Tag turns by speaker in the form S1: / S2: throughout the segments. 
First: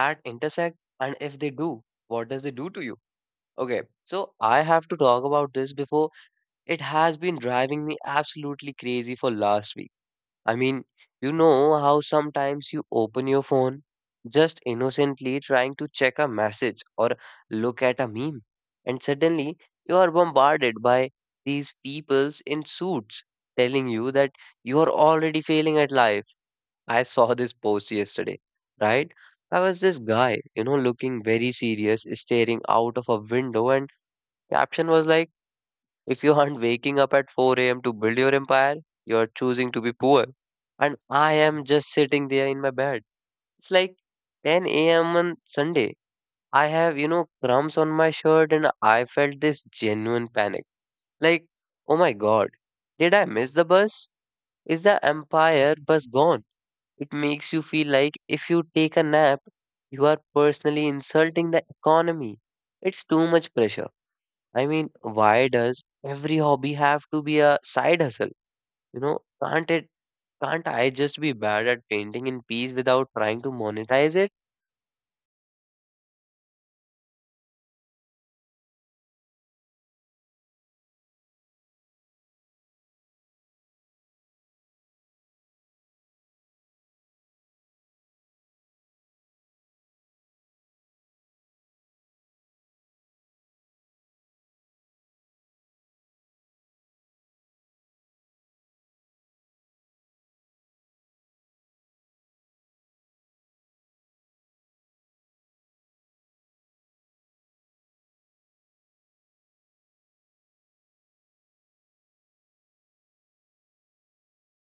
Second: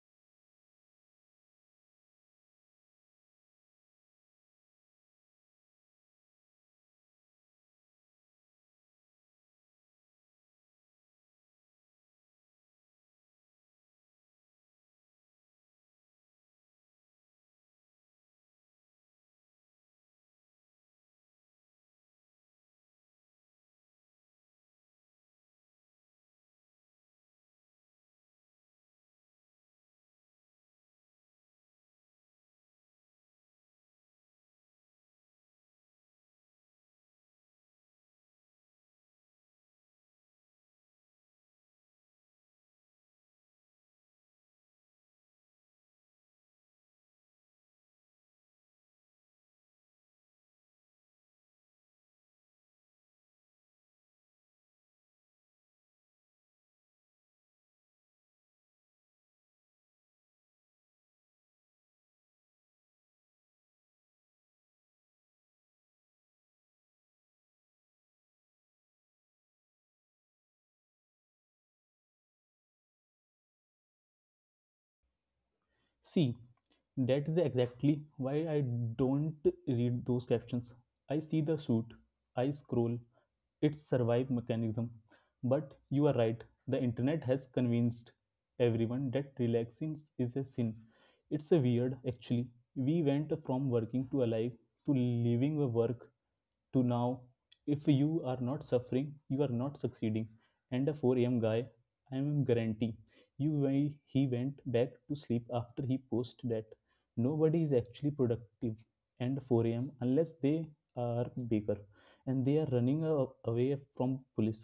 S1: that intersect? And if they do, what does it do to you? Okay, so I have to talk about this before it has been driving me absolutely crazy for last week. I mean, you know how sometimes you open your phone just innocently trying to check a message or look at a meme, and suddenly you are bombarded by these peoples in suits telling you that you are already failing at life. I saw this post yesterday, right? I was this guy, you know, looking very serious, staring out of a window, and caption was like, if you aren't waking up at 4 a.m. to build your empire, you're choosing to be poor. And I am just sitting there in my bed. It's like 10 a.m. on Sunday. I have, you know, crumbs on my shirt and I felt this genuine panic. Like, oh my god, did I miss the bus? Is the Empire bus gone? It makes you feel like if you take a nap, you are personally insulting the economy. It's too much pressure. I mean, why does every hobby have to be a side hustle? You know, can't I just be bad at painting in peace without trying to monetize it?
S2: See, that is exactly why I don't read those captions. I see the shoot, I scroll, it's survive mechanism. But you are right, the internet has convinced everyone that relaxing is a sin. It's a weird actually. We went from working to alive to leaving a work to now if you are not suffering you are not succeeding, and a 4 a.m guy, I am guarantee you he went back to sleep after he posted that. Nobody is actually productive and 4 a.m. unless they are baker and they are running away from police.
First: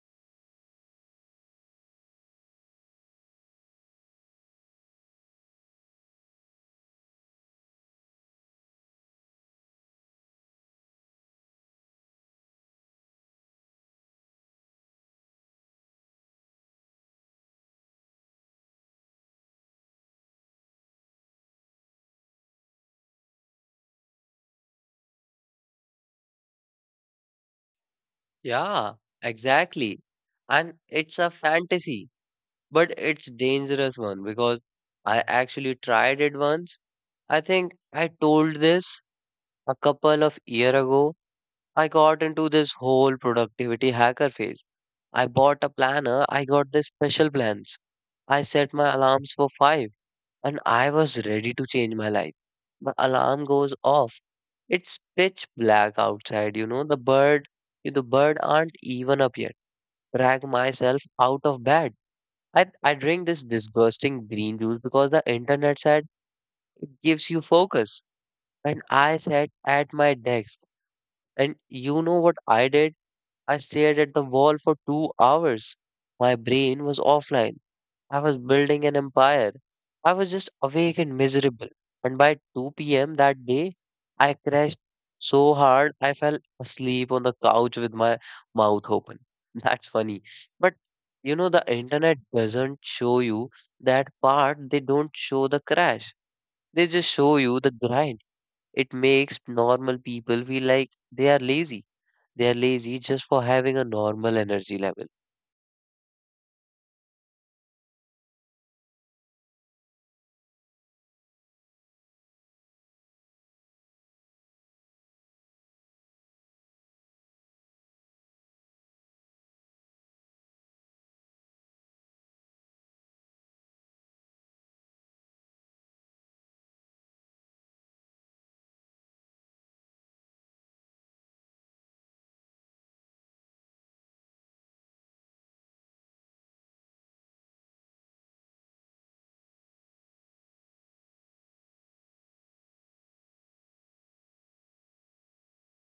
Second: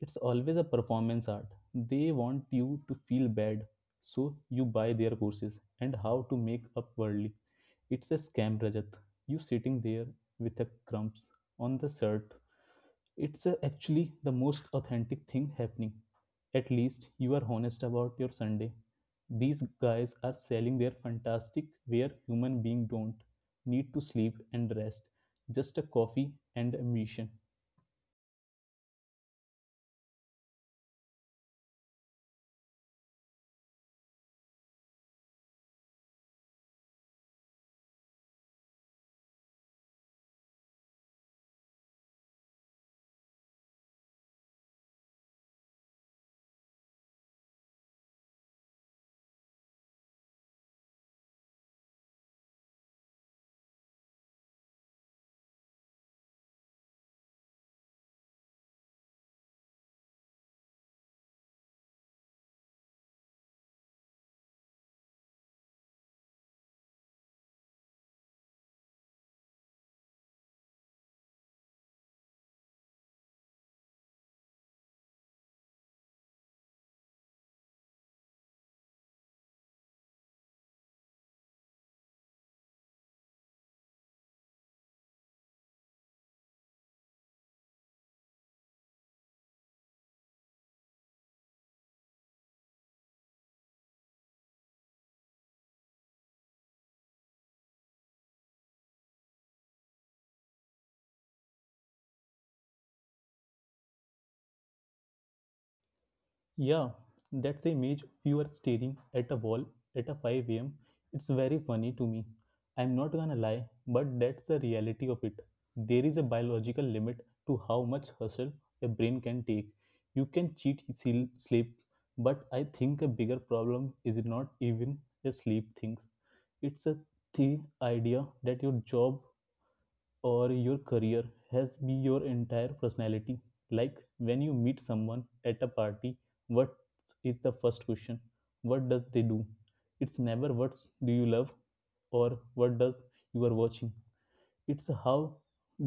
S2: It's always a performance art. They want you to feel bad, so you buy their courses and how to make up worldly. It's a scam, Rajat. You sitting there with a crumbs on the shirt, it's actually the most authentic thing happening. At least you are honest about your Sunday. These guys are selling their fantastic where human being don't need to sleep and rest, just a coffee and ambition.
S1: Yeah, exactly. And it's a fantasy, but it's dangerous one because I actually tried it once. I think I told this a couple of year ago. I got into this whole productivity hacker phase. I bought a planner, I got the special plans. I set my alarms for 5, and I was ready to change my life. The alarm goes off. It's pitch black outside, you know. The bird aren't even up yet. Drag myself out of bed. I drink this disgusting green juice because the internet said gives you focus. And I sat at my desk. And you know what I did? I stared at the wall for 2 hours. My brain was offline. I was building an empire. I was just awake and miserable. And by 2 p.m. that day, I crashed so hard I fell asleep on the couch with my mouth open. That's funny. But you know, the internet doesn't show you that part, they don't show the crash. They just show you the grind. It makes normal people feel like they are lazy. They are lazy just for having a normal energy level.
S2: Yeah, that's the image of you are staring at a wall at a 5 am. It's very funny to me. I'm not gonna lie, but that's the reality of it. There is a biological limit to how much hustle a brain can take. You can sleep, but I think a bigger problem is not even a sleep thing. It's a the idea that your job or your career has be your entire personality. Like when you meet someone at a party, what is the first question? What does they do? It's never what do you love or what does you are watching. It's how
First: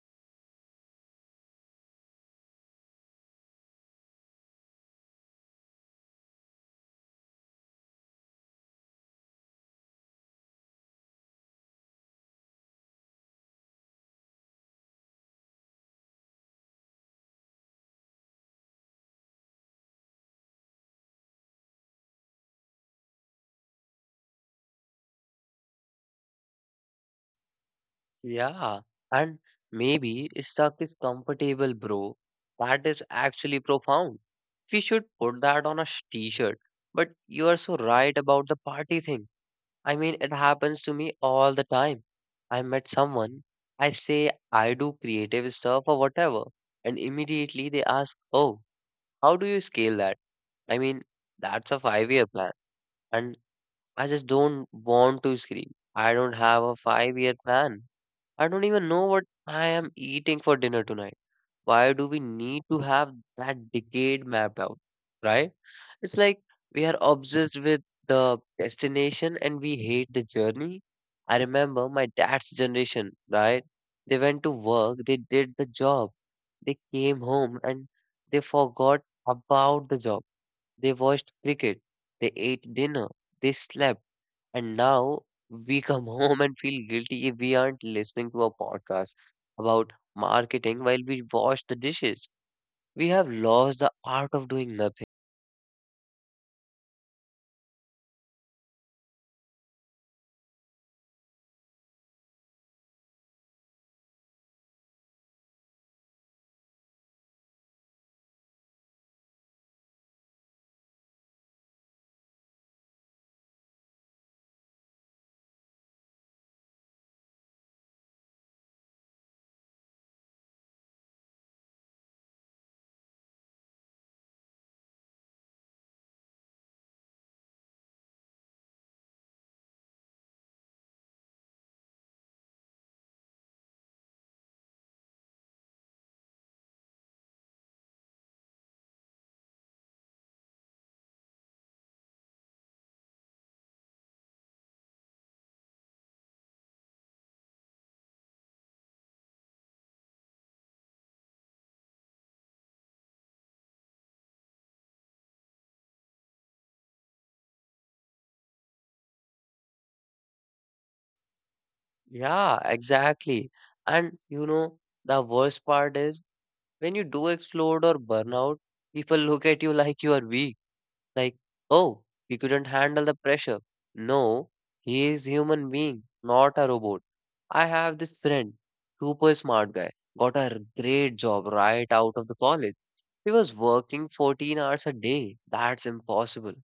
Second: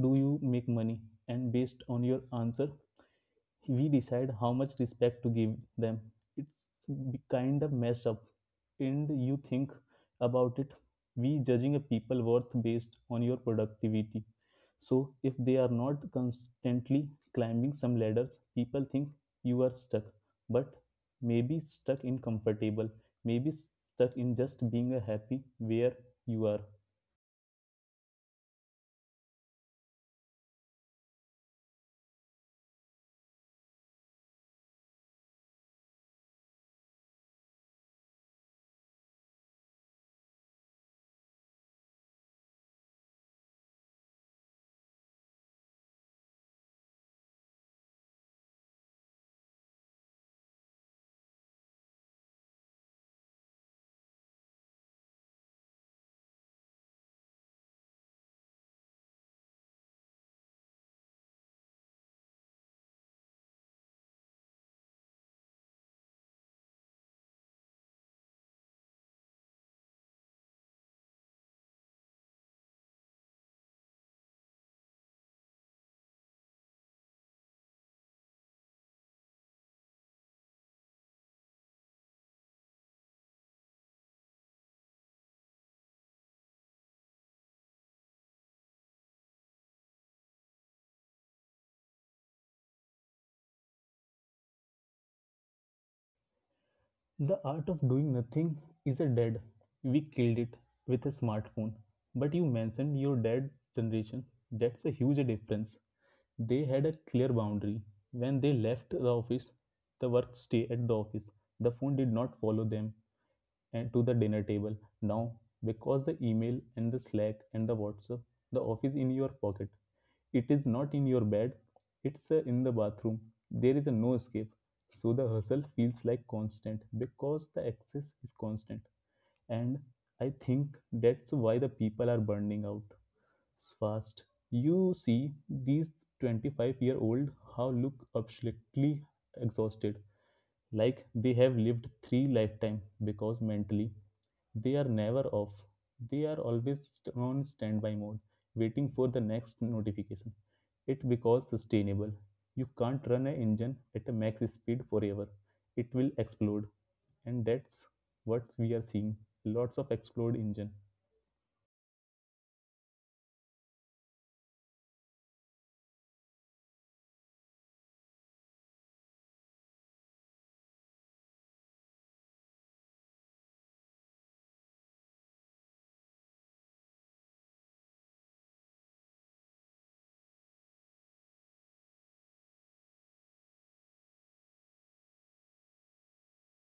S2: do you make money, and based on your answer, we decide how much respect to give them. It's kind of mess up. And you think about it, we judging a people worth based on your productivity. So if they are not constantly climbing some ladders, people think you are stuck. But maybe stuck in comfortable, maybe stuck in just being a happy where you are.
S1: Yeah, and maybe stuck is comfortable, bro. That is actually profound. We should put that on a t-shirt. But you are so right about the party thing. I mean, it happens to me all the time. I met someone, I say I do creative stuff or whatever, and immediately they ask, "Oh, how do you scale that?" I mean, that's a five-year plan, and I just don't want to scream. I don't have a five-year plan. I don't even know what I am eating for dinner tonight. Why do we need to have that decade mapped out? Right? It's like we are obsessed with the destination and we hate the journey. I remember my dad's generation, right? They went to work, they did the job, they came home and they forgot about the job. They watched cricket, they ate dinner, they slept and now we come home and feel guilty if we aren't listening to a podcast about marketing while we wash the dishes. We have lost the art of doing nothing.
S2: The art of doing nothing is a dead. We killed it with a smartphone. But you mentioned your dad's generation. That's a huge difference. They had a clear boundary. When they left the office, the work stayed at the office. The phone did not follow them and to the dinner table now, because the email and the slack and the WhatsApp, the office in your pocket, it is not in your bed, it's in the bathroom. There is a no escape, so the hustle feels like constant because the access is constant. And I think that's why the people are burning out fast. You see these 25-year-old how look absolutely exhausted, like they have lived 3 lifetime because mentally they are never off. They are always on standby mode waiting for the next notification. It becomes sustainable. You can't run an engine at a max speed forever, it will explode. And that's what we are seeing, lots of explode engine.
S1: Yeah, exactly. And you know, the worst part is when you do explode or burn out, people look at you like you are weak. Like, oh, he couldn't handle the pressure. No, he is human being, not a robot. I have this friend, super smart guy, got a great job right out of the college. He was working 14 hours a day. That's impossible.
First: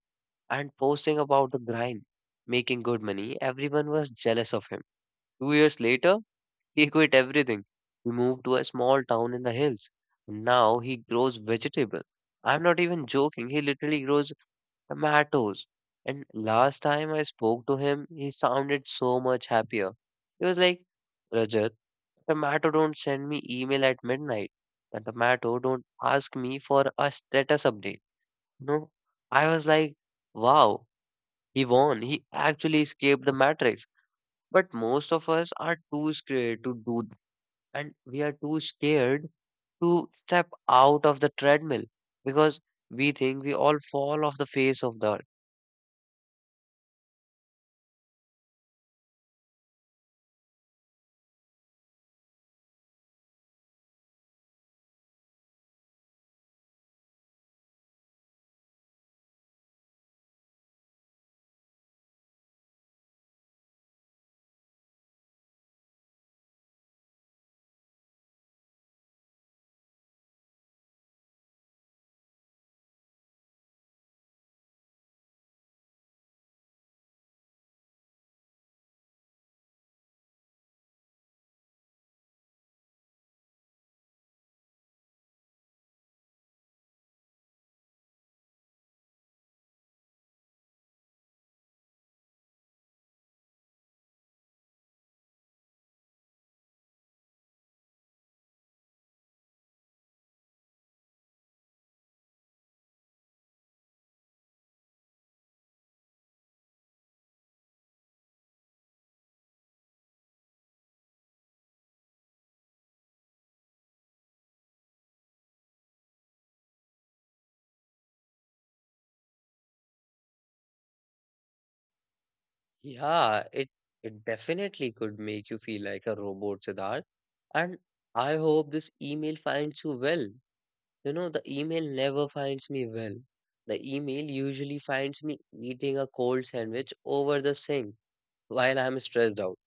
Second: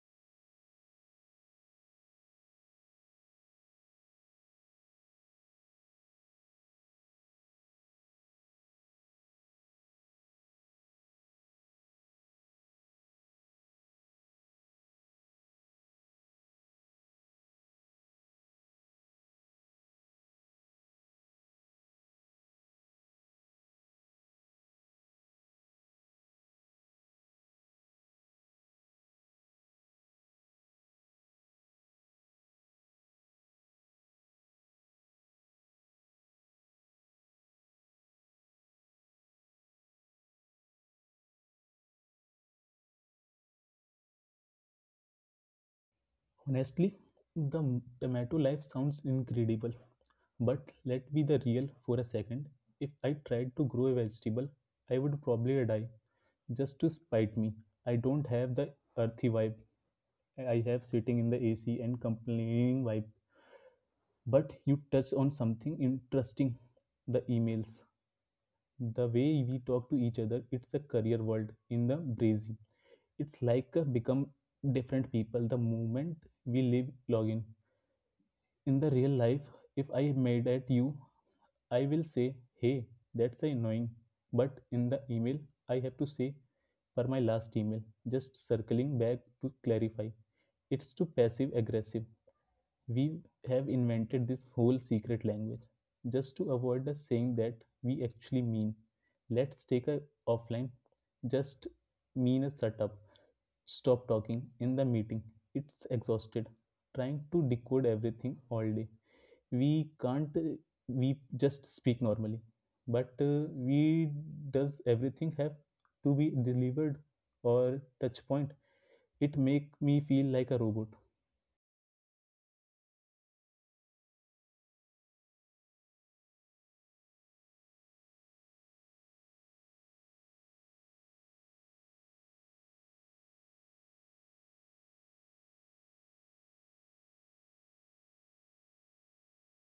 S1: And posting about the grind, making good money, everyone was jealous of him. 2 years later, he quit everything. He moved to a small town in the hills. Now he grows vegetable. I'm not even joking. He literally grows tomatoes. And last time I spoke to him, he sounded so much happier. He was like, Rajat, tomato don't send me email at midnight. The tomato don't ask me for a status update. No, I was like, wow, he won. He actually escaped the matrix. But most of us are too scared to do, and we are too scared to step out of the treadmill because we think we all fall off the face of the earth.
S2: Honestly, the tomato life sounds incredible, but let me be the real for a second. If I tried to grow a vegetable, I would probably die just to spite me. I don't have the earthy vibe, I have sitting in the AC and complaining vibe. But you touched on something interesting, the emails. The way we talk to each other, it's a career world in the breezy. It's like a become different people the moment we leave login. In the real life, if I am mad at you, I will say, hey, that's annoying. But in the email, I have to say, for my last email, just circling back to clarify. It's too passive aggressive. We have invented this whole secret language just to avoid us saying that we actually mean. Let's take a offline, just mean a setup. Stop talking in the meeting. It's exhausted. Trying to decode everything all day, we can't we just speak normally, but we does everything have to be delivered or touch point? It make me feel like a robot.
S1: Yeah, it definitely could make you feel like a robot, Siddharth. And I hope this email finds you well. You know, the email never finds me well. The email usually finds me eating a cold sandwich over the sink while I'm stressed out.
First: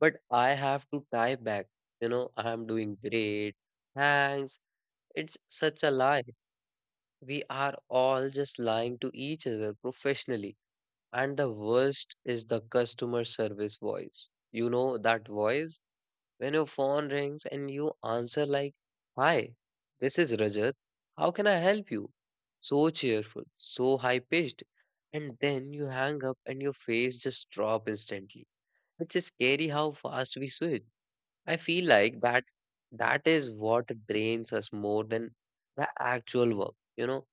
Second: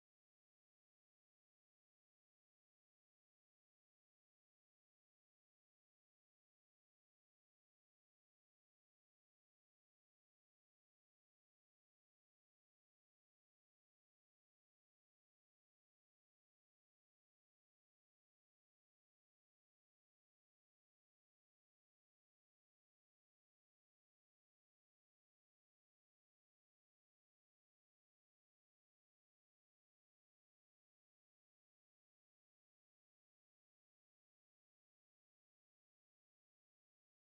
S1: But I have to type back, you know, I'm doing great. Thanks. It's such a lie. We are all just lying to each other professionally. And the worst is the customer service voice. You know that voice when your phone rings and you answer like, Hi, this is Rajat. How can I help you? So cheerful, so high pitched. And then you hang up and your face just drop instantly. It's scary how fast we switch. I feel like that is what drains us more than the actual work. You know,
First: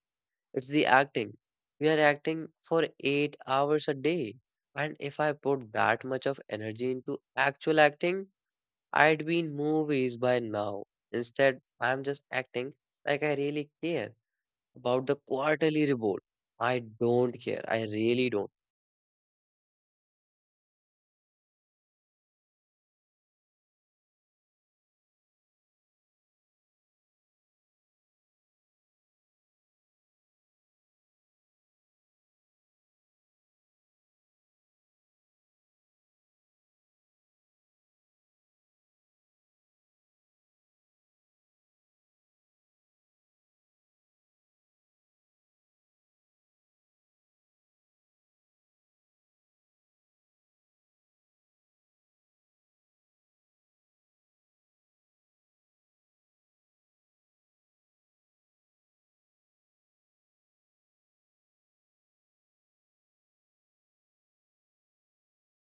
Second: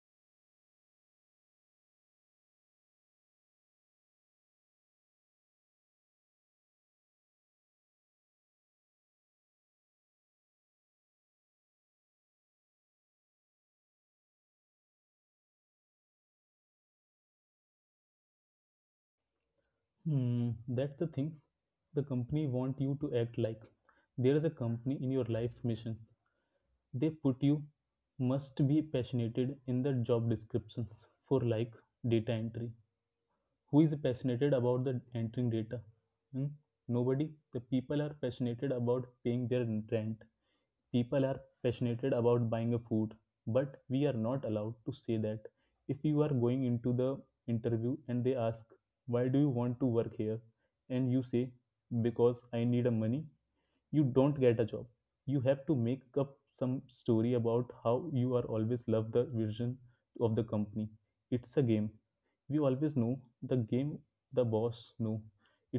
S1: it's the acting. We are acting for 8 hours a day. And if I put that much of energy into actual acting, I'd be in movies by now. Instead, I'm just acting like I really care about the quarterly report. I don't care. I really don't.
S2: Hmm, that's the thing, the company want you to act like there is a company in your life mission. They put you must be passionate in the job descriptions for like data entry. Who is passionate about the entering data? Hmm? Nobody. The people are passionate about paying their rent, people are passionate about buying a food, but we are not allowed to say that. If you are going into the interview and they ask why do you want to work here, and you say because I need a money, you don't get a job. You have to make up some story about how you are always love the vision of the company. It's a game, we always know the game, the boss know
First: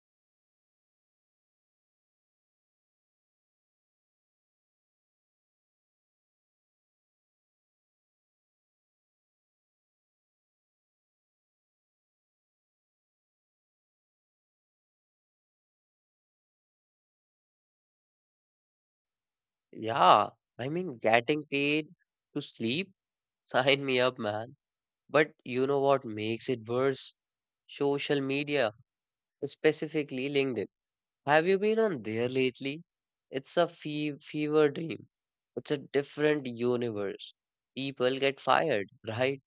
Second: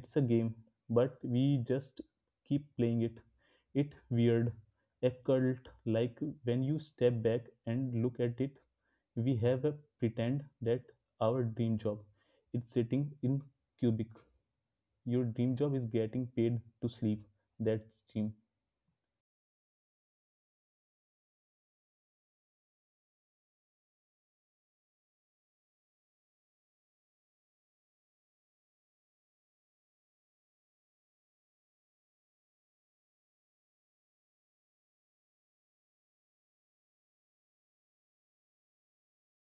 S2: it's a game, but we just keep playing it. It weird occult, like when you step back and look at it, we have a pretend that our dream job it's sitting in cubic. Your dream job is getting paid to sleep. That's dream.
S1: Yeah, I mean, getting paid to sleep? Sign me up, man. But you know what makes it worse? Social media, specifically LinkedIn. Have you been on there lately? It's a fever dream. It's a different universe. People get fired, right?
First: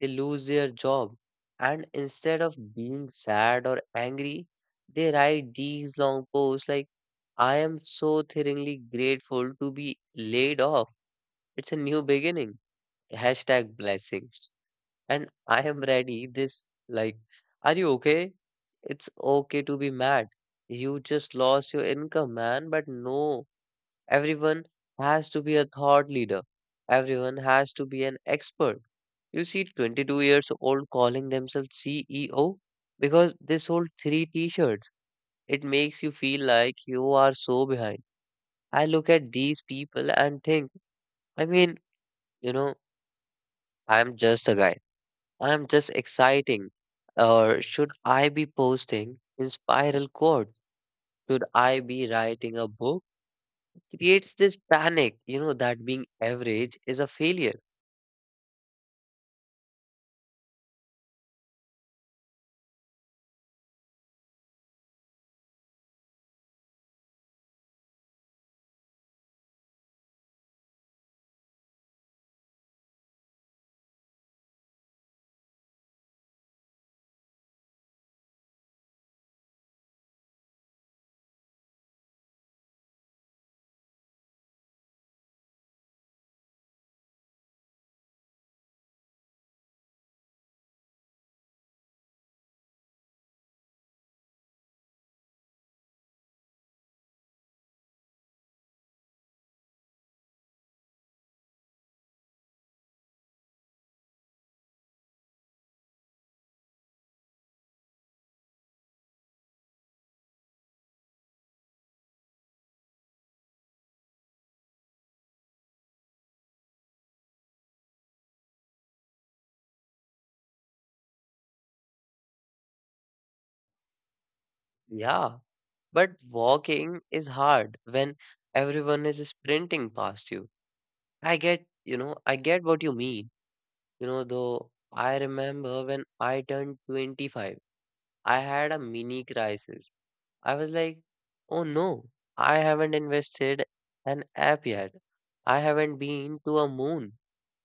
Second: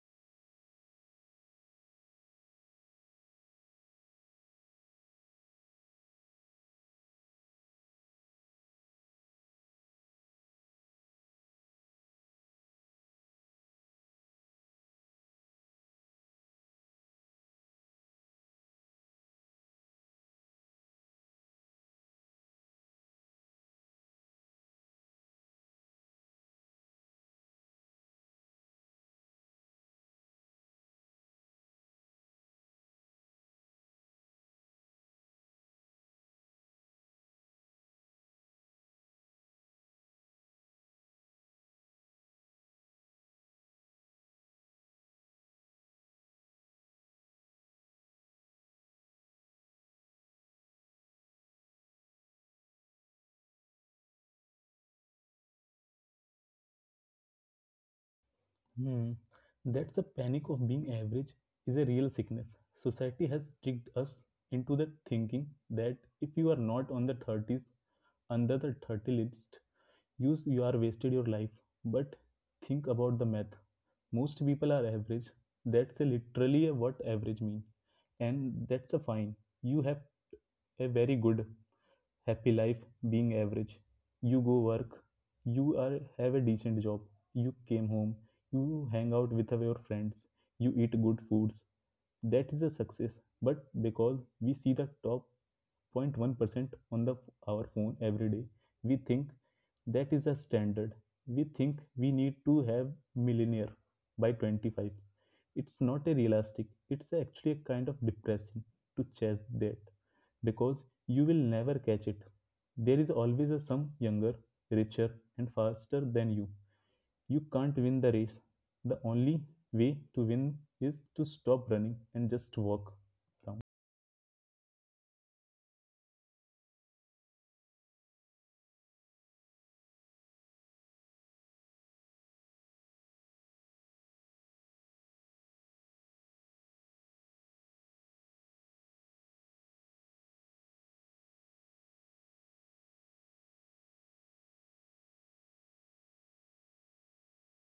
S1: They lose their job. And instead of being sad or angry, they write these long posts like, I am so thrillingly grateful to be laid off. It's a new beginning. Hashtag blessings and I am ready. This, like, are you okay? It's okay to be mad. You just lost your income, man. But no, everyone has to be a thought leader. Everyone has to be an expert. You see, 22 years old calling themselves CEO because they sold three t-shirts. It makes you feel like you are so behind. I look at these people and think, I mean, you know, I'm just a guy. I'm just exciting. Or should I be posting in spiral code? Should I be writing a book? Creates this panic, you know, that being average is a failure.
S2: Hmm. That's the panic of being average is a real sickness. Society has tricked us into the thinking that if you are not on the thirties, under the 30 list, you are wasted your life. But think about the math. Most people are average. That's a literally a what average mean. And that's a fine. You have a very good happy life being average. You go work, you are have a decent job, you came home, you hang out with your friends, you eat good foods. That is a success. But because we see the top 0.1% on the our phone every day, we think that is a standard. We think we need to have millionaire by 25. It's not a realistic. It's actually a kind of depressing to chase that, because you will never catch it. There is always a some younger, richer, and faster than you. You can't win the race. The only way to win is to stop running and just walk around.
S1: Yeah, but walking is hard when everyone is sprinting past you. I get, you know, I get what you mean. You know, though I remember when I turned 25, I had a mini crisis. I was like, oh no, I haven't invested an app yet. I haven't been to a moon.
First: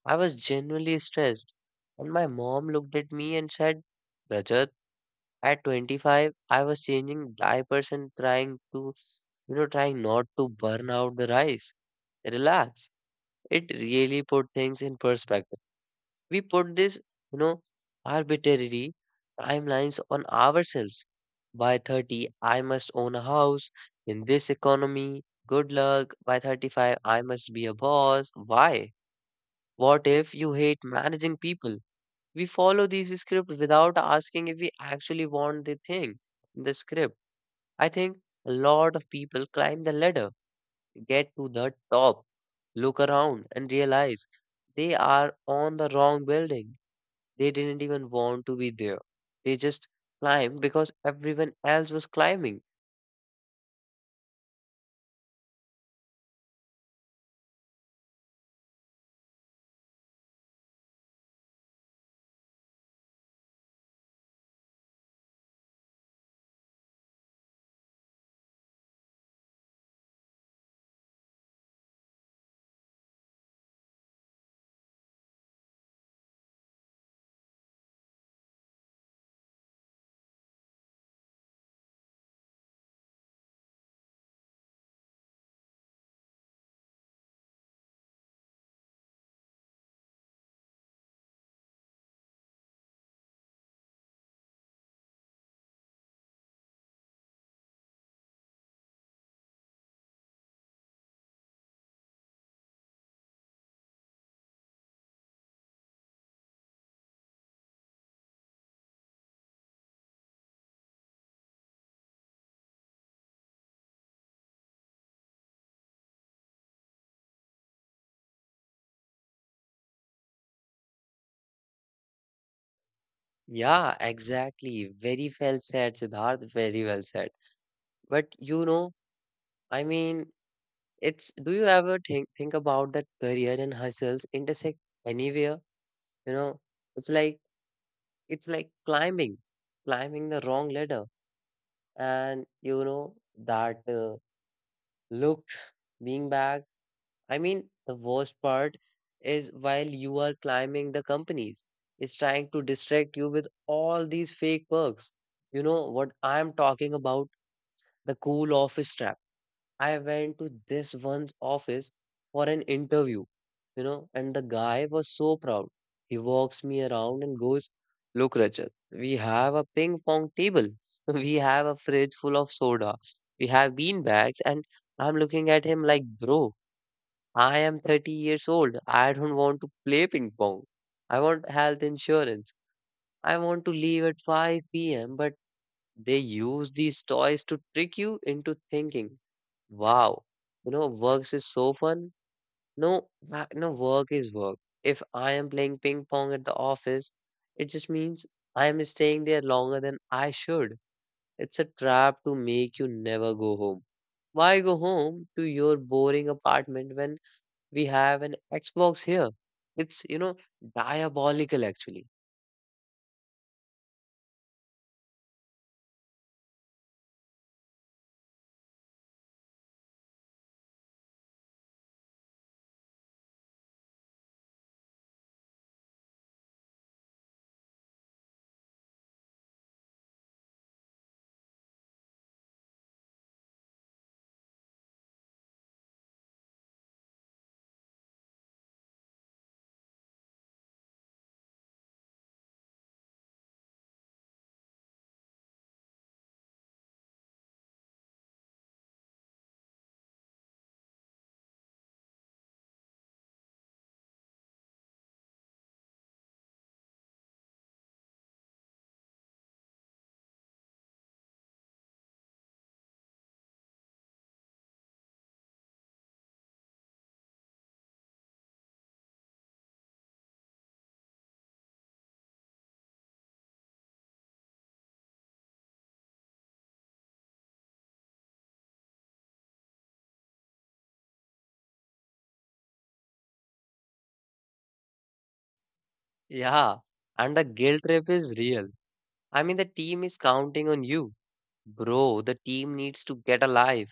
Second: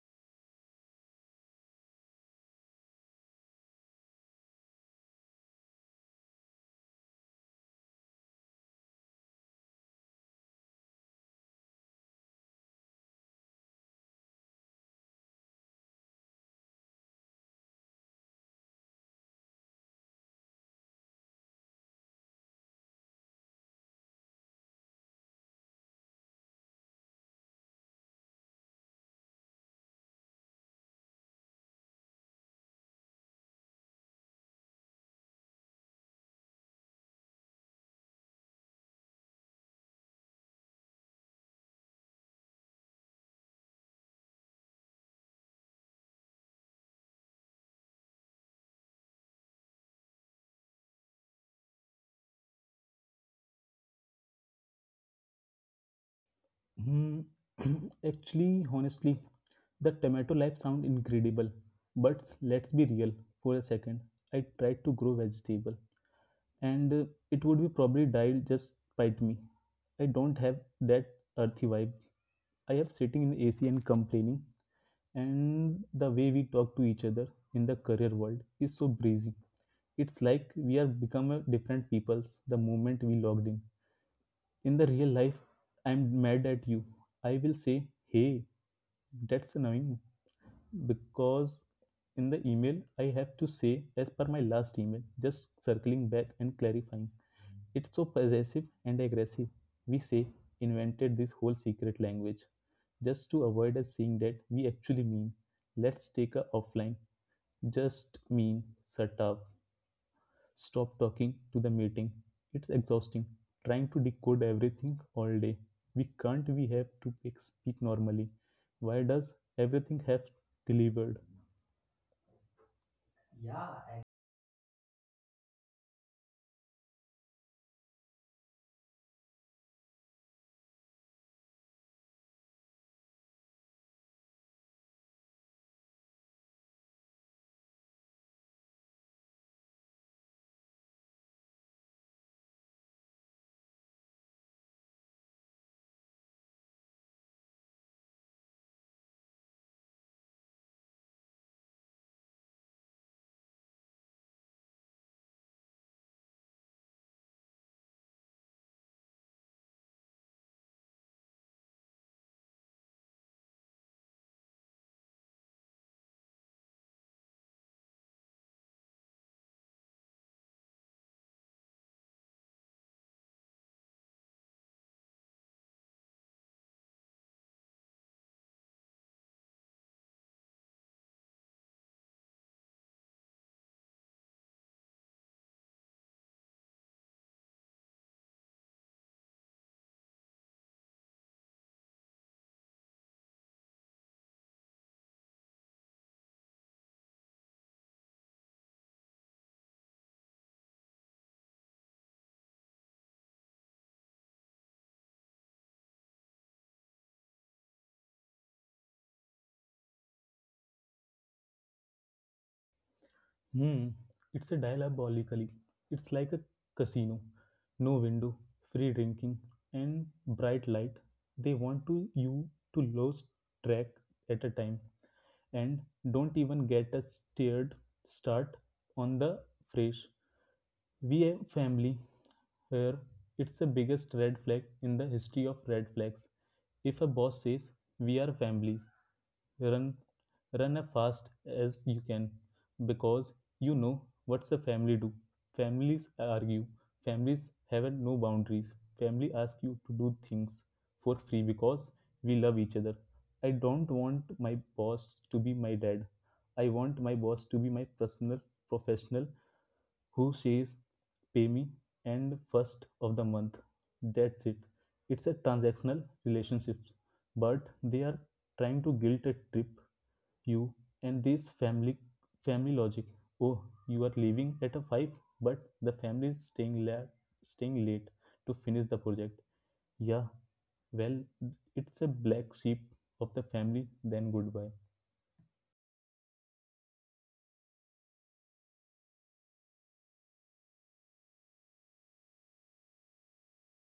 S1: I was genuinely stressed. And my mom looked at me and said, Rajat, at 25, I was changing diapers and trying to, you know, trying not to burn out the rice. Relax. It really put things in perspective. We put this, you know, arbitrary timelines on ourselves. By 30, I must own a house in this economy. Good luck. By 35, I must be a boss. Why? What if you hate managing people? We follow these scripts without asking if we actually want the thing, the script. I think a lot of people climb the ladder, get to the top, look around, and realize they are on the wrong building. They didn't even want to be there. They just climbed because everyone else was climbing.
S2: Hmm, actually, honestly, the tomato life sound incredible, but let's be real for a second. I tried to grow vegetable, and it would be probably died just spite me. I don't have that earthy vibe. I have sitting in AC and complaining, and the way we talk to each other in the career world is so breezy. It's like we are become a different peoples the moment we logged in. In the real life, I'm mad at you. I will say, hey, that's annoying. Because in the email, I have to say, as per my last email, just circling back and clarifying. It's so possessive and aggressive. We say, invented this whole secret language just to avoid us saying that we actually mean. Let's take a offline. Just mean, shut up. Stop talking to the meeting. It's exhausting. Trying to decode everything all day. We can't we have to speak normally. Why does everything have delivered?
S1: Yeah, exactly. Very well said, Siddharth. Very well said. But you know, I mean, it's do you ever think about that career and hustles intersect anywhere? You know, it's like it's like climbing, climbing the wrong ladder, and you know that look being back I mean, the worst part is while you are climbing the companies, it's trying to distract you with all these fake perks. You know what I'm talking about? The cool office trap. I went to this one's office for an interview, you know, and the guy was so proud. He walks me around and goes, Look, Rachel, we have a ping pong table. We have a fridge full of soda. We have bean bags. And I'm looking at him like, Bro, I am 30 years old. I don't want to play ping pong. I want health insurance. I want to leave at 5 p.m. But they use these toys to trick you into thinking, wow, you know, works is so fun. No, no, work is work. If I am playing ping pong at the office, it just means I am staying there longer than I should. It's a trap to make you never go home. Why go home to your boring apartment when we have an Xbox here. It's diabolical actually.
S2: Hmm. It's a diabolically. It's like a casino. No window, free drinking, and bright light. They want to you to lose track at a time, and don't even get a steered start on the fresh. We VA family here, it's the biggest red flag in the history of red flags. If a boss says we are families, run, run as fast as you can, because you know what's a family do. Families argue. Families have no boundaries. Family ask you to do things for free because we love each other. I don't want my boss to be my dad. I want my boss to be my personal professional who says pay me and 1st of the month, that's it. It's a transactional relationship, but they are trying to guilt a trip you, and this family family logic. Oh, you are leaving at a 5, but the family is staying staying late to finish the project. Yeah, well, it's a black sheep of the family, then goodbye.
S1: Yeah. And the guilt trip is real. I mean, the team is counting on you. Bro, the team needs to get alive.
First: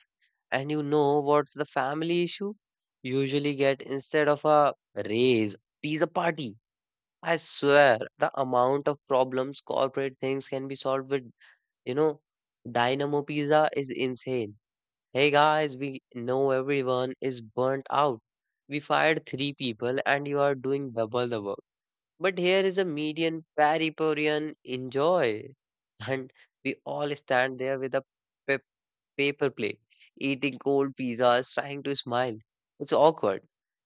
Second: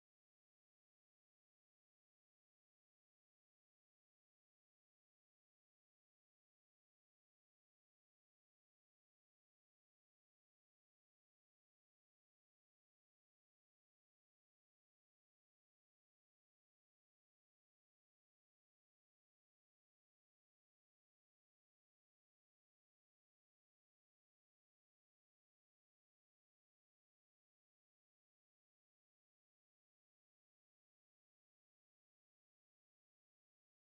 S1: And you know what's the family issue? Usually get instead of a raise, pizza party. I swear, the amount of problems corporate things can be solved with, you know, Dynamo Pizza is insane. Hey guys, we know everyone is burnt out. We fired three people and you are doing double the work. But here is a median Pariporian enjoy. And we all stand there with a paper plate, eating cold pizzas, trying to smile. It's awkward.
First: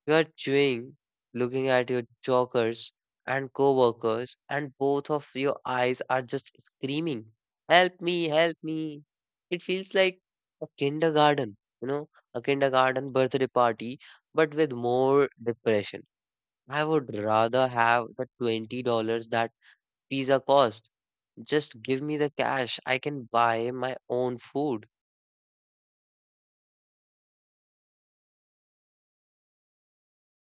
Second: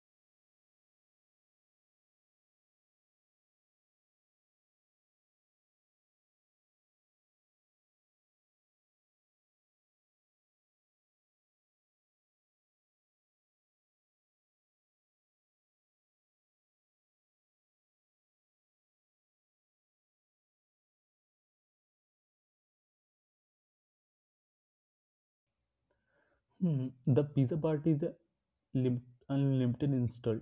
S1: You are chewing, looking at your jokers and coworkers, and both of your eyes are just screaming, help me, help me. It feels like a kindergarten, you know, a kindergarten birthday party, but with more depression. I would rather have the $20 that pizza cost. Just give me the cash. I can buy my own food.
S2: Hmm, the pizza part is a lim- unlimited install.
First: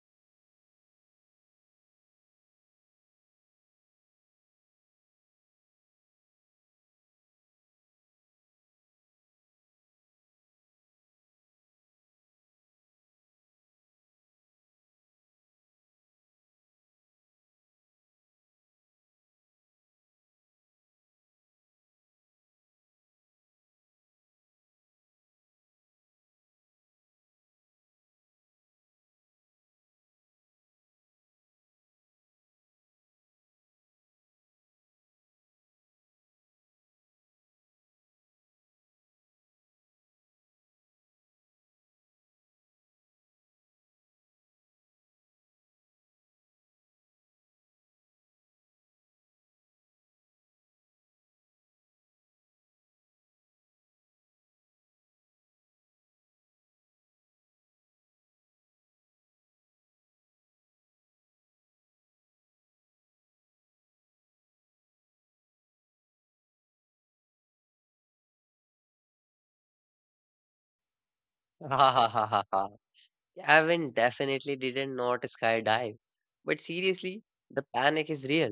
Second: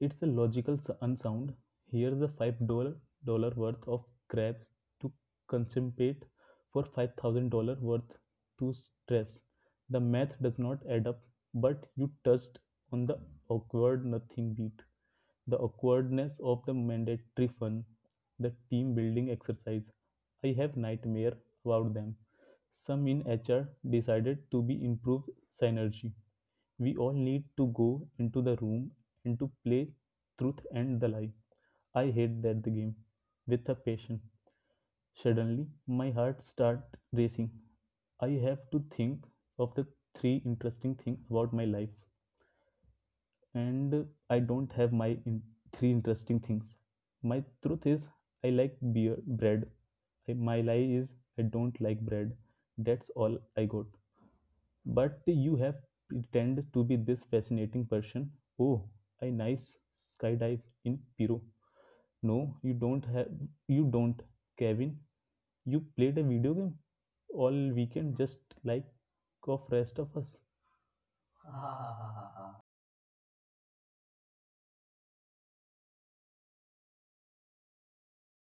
S2: It's a unsound. Here's a five-dollar dollar worth of crabs to contemplate for $5,000 worth to stress. The math does not add up, but you touched on the awkward. Nothing beat the awkwardness of the mandatory fun, the team building exercise. I have nightmare about them. Some in HR decided to be improved synergy. We all need to go into the room and to play truth and the lie. I hate that the game with a passion. Suddenly, my heart start racing. I have to think of the three interesting things about my life, and I don't have my in- three interesting things. My truth is I like beer bread. My lie is I don't like bread. That's all I got. But you have pretend to be this fascinating person. Oh, I nice skydive in Peru. No, you don't have you don't, Kevin. You played a video game all weekend just like of rest of us.
S1: Gavin definitely didn't not skydive. But seriously, the panic is real.